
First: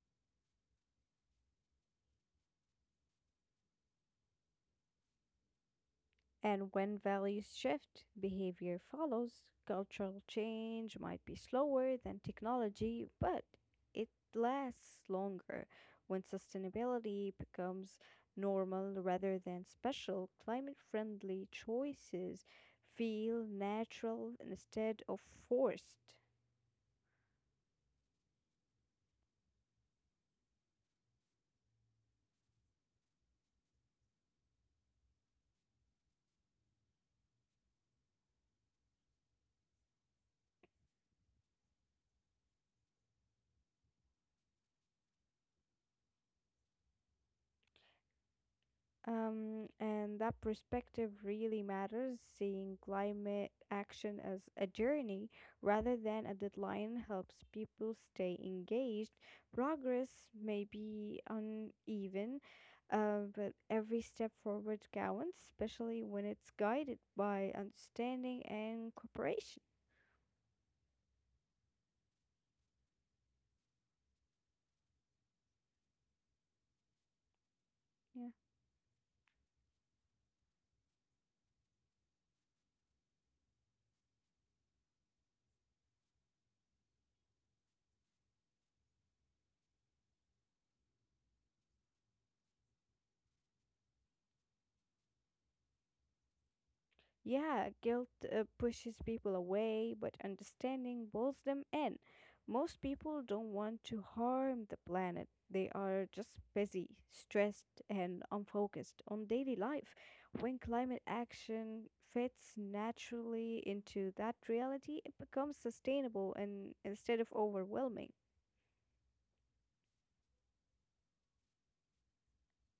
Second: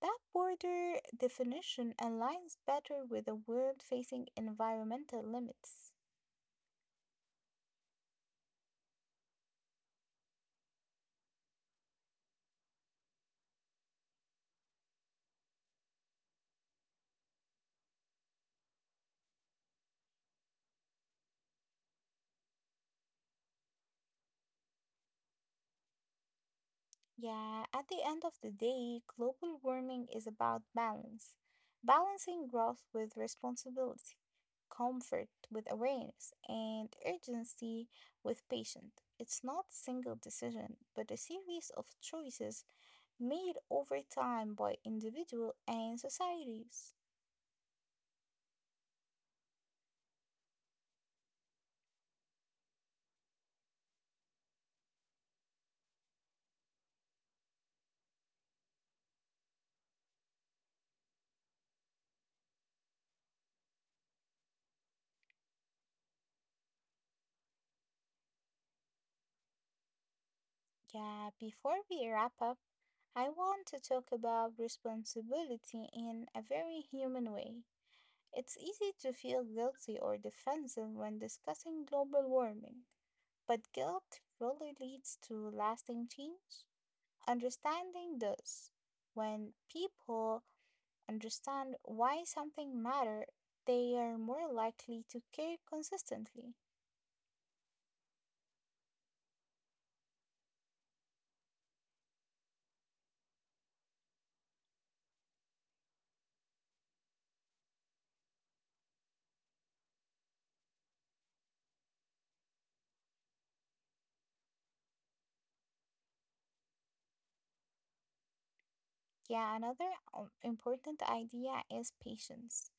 That broader definition aligns better with a world facing environmental limits. And when values shift, behavior follows. Cultural change might be slower than technology, but it lasts longer. When sustainability becomes normal rather than special, climate friendly choices feel natural instead of forced. Yeah, at the end of the day, global warming is about balance, balancing growth with responsibility, comfort with awareness, and urgency with patience. It's not a single decision, but a series of choices made over time by individual and societies. And that perspective really matters. Seeing climate action as a journey rather than a deadline helps people stay engaged. Progress may be uneven, but every step forward counts, especially when it's guided by understanding and cooperation. Yeah, before we wrap up, I want to talk about responsibility in a very human way. Yeah. It's easy to feel guilty or defensive when discussing global warming, but guilt really leads to lasting change. Understanding this. When people understand why something matters, they are more likely to care consistently. Yeah, guilt pushes people away, but understanding pulls them in. Most people don't want to harm the planet. They are just busy, stressed, and unfocused on daily life. When climate action fits naturally into that reality, it becomes sustainable and instead of overwhelming. Yeah, another important idea is patience.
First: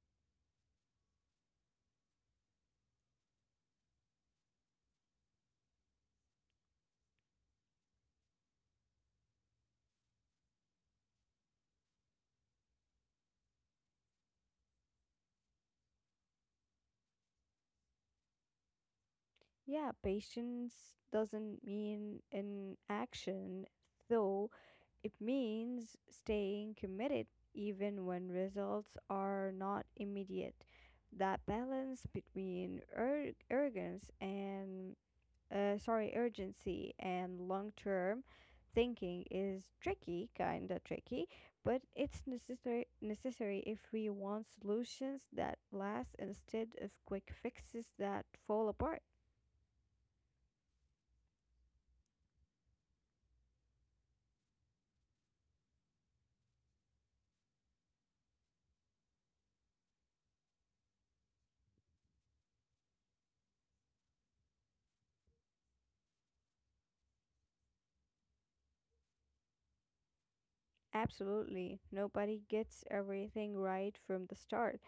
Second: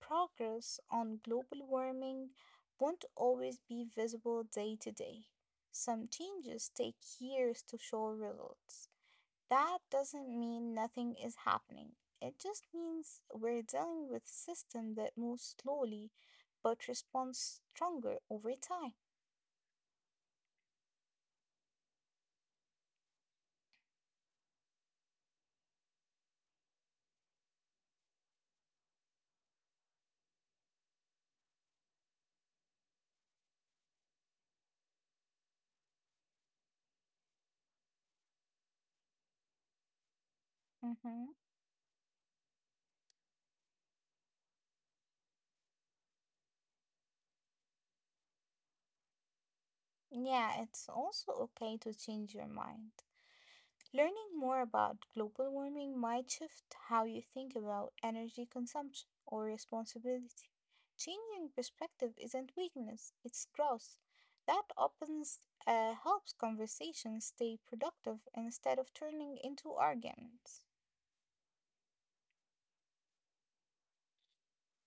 Progress on global warming won't always be visible day to day. Some changes take years to show results. That doesn't mean nothing is happening. It just means we're dealing with system that moves slowly but responds stronger over time. Yeah, patience doesn't mean inaction, though. It means staying committed even when results are not immediate. That balance between urgency and long-term thinking is tricky, kind of tricky, Hmm. but it's necessary if we want solutions that last instead of quick fixes that fall apart. Yeah, it's also okay to change your mind. Learning more about global warming might shift how you think about energy consumption or responsibility. Changing perspective isn't weakness, it's growth. That opens Helps conversations stay productive instead of turning into arguments. Absolutely. Nobody gets everything right from the start.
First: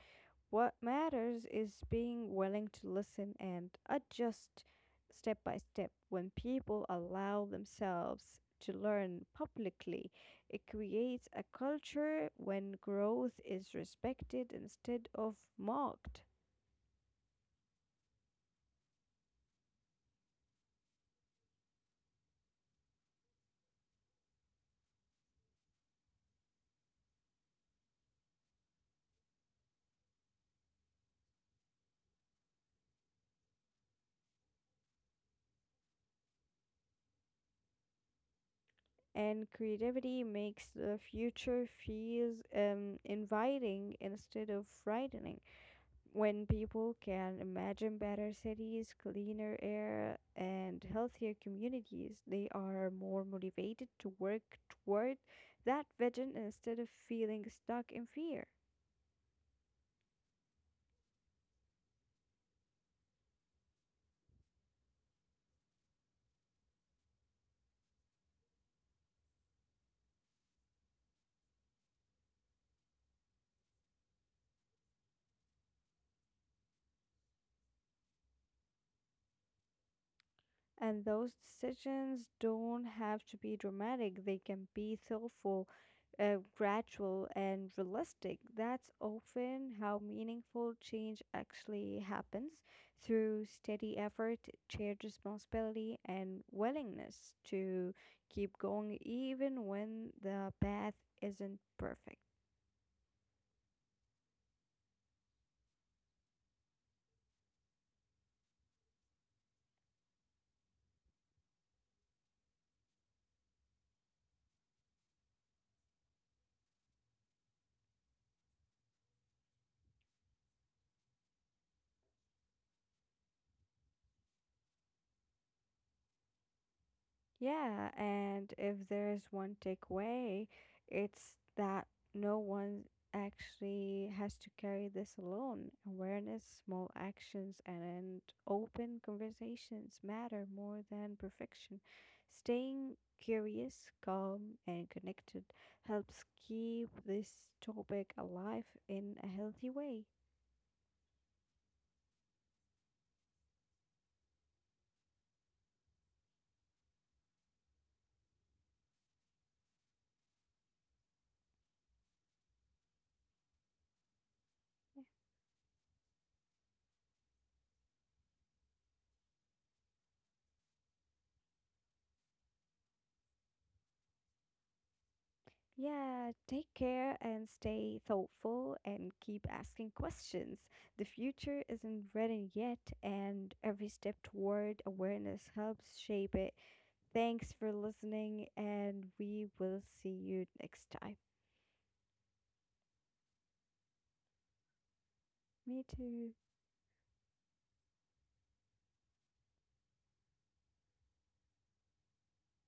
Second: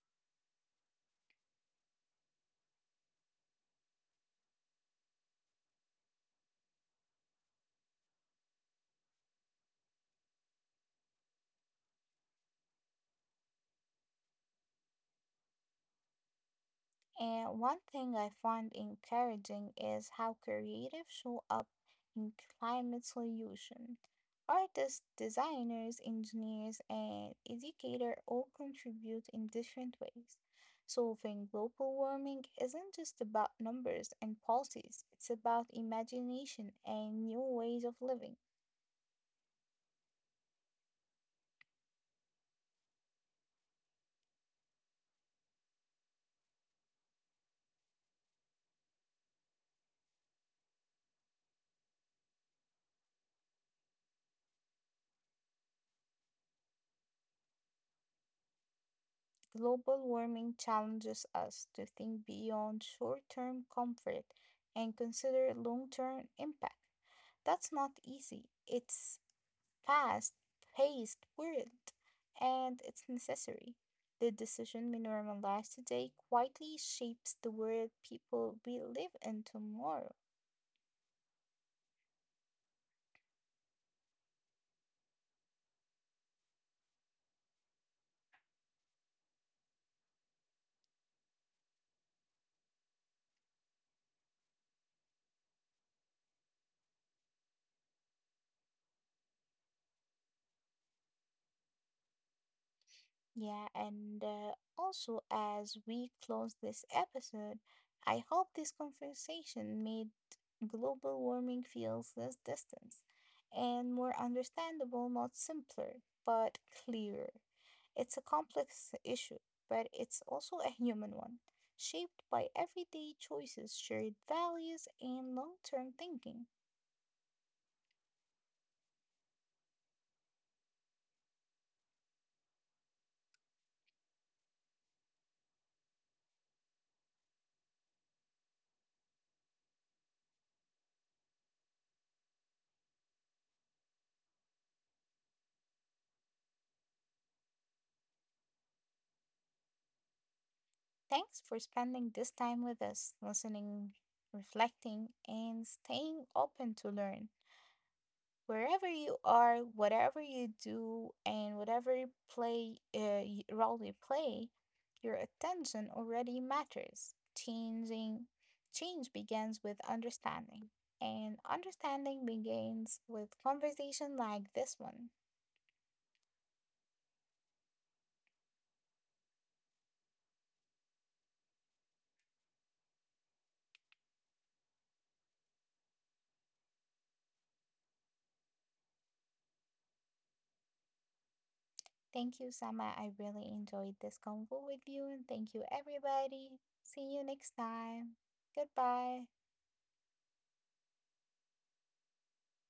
What matters is being willing to listen and adjust step by step. When people allow themselves to learn publicly, it creates a culture when growth is respected instead of mocked. And one thing I find encouraging is how creative show up in climate solution. Artists, designers, engineers, and educators all contribute in different ways. Solving global warming isn't just about numbers and policies, it's about imagination and new ways of living. And creativity makes the future feels inviting instead of frightening. When people can imagine better cities, cleaner air, and healthier communities, they are more motivated to work toward that vision instead of feeling stuck in fear. Global warming challenges us to think beyond short term comfort and consider long term impact. That's not easy. It's fast paced world and it's necessary. The decision we normalize today quietly shapes the world people will live in tomorrow. And those decisions don't have to be dramatic, they can be thoughtful, gradual, and realistic. That's often how meaningful change actually happens through steady effort, shared responsibility, and willingness to keep going even when the path isn't perfect. Yeah, and also as we close this episode, I hope this conversation made global warming feels less distant and more understandable, not simpler, but clearer. It's a complex issue, but it's also a human one, shaped by everyday choices, shared values, and long term thinking. Yeah, and if there is one takeaway, it's that no one actually has to carry this alone. Awareness, small actions, and open conversations matter more than perfection. Staying curious, calm, and connected helps keep this topic alive in a healthy way. Thanks for spending this time with us, listening, reflecting, and staying open to learn. Wherever you are, whatever you do, and whatever role you play, your attention already matters. Changing Change begins with understanding, and understanding begins with conversation like this one. Yeah, take care and stay thoughtful and keep asking questions. The future isn't written yet, and every step toward awareness helps shape it. Thanks for listening, and we will see you next time. Thank you, Sama. I really enjoyed this convo with you, and thank you, Me too. everybody. See you next time. Goodbye.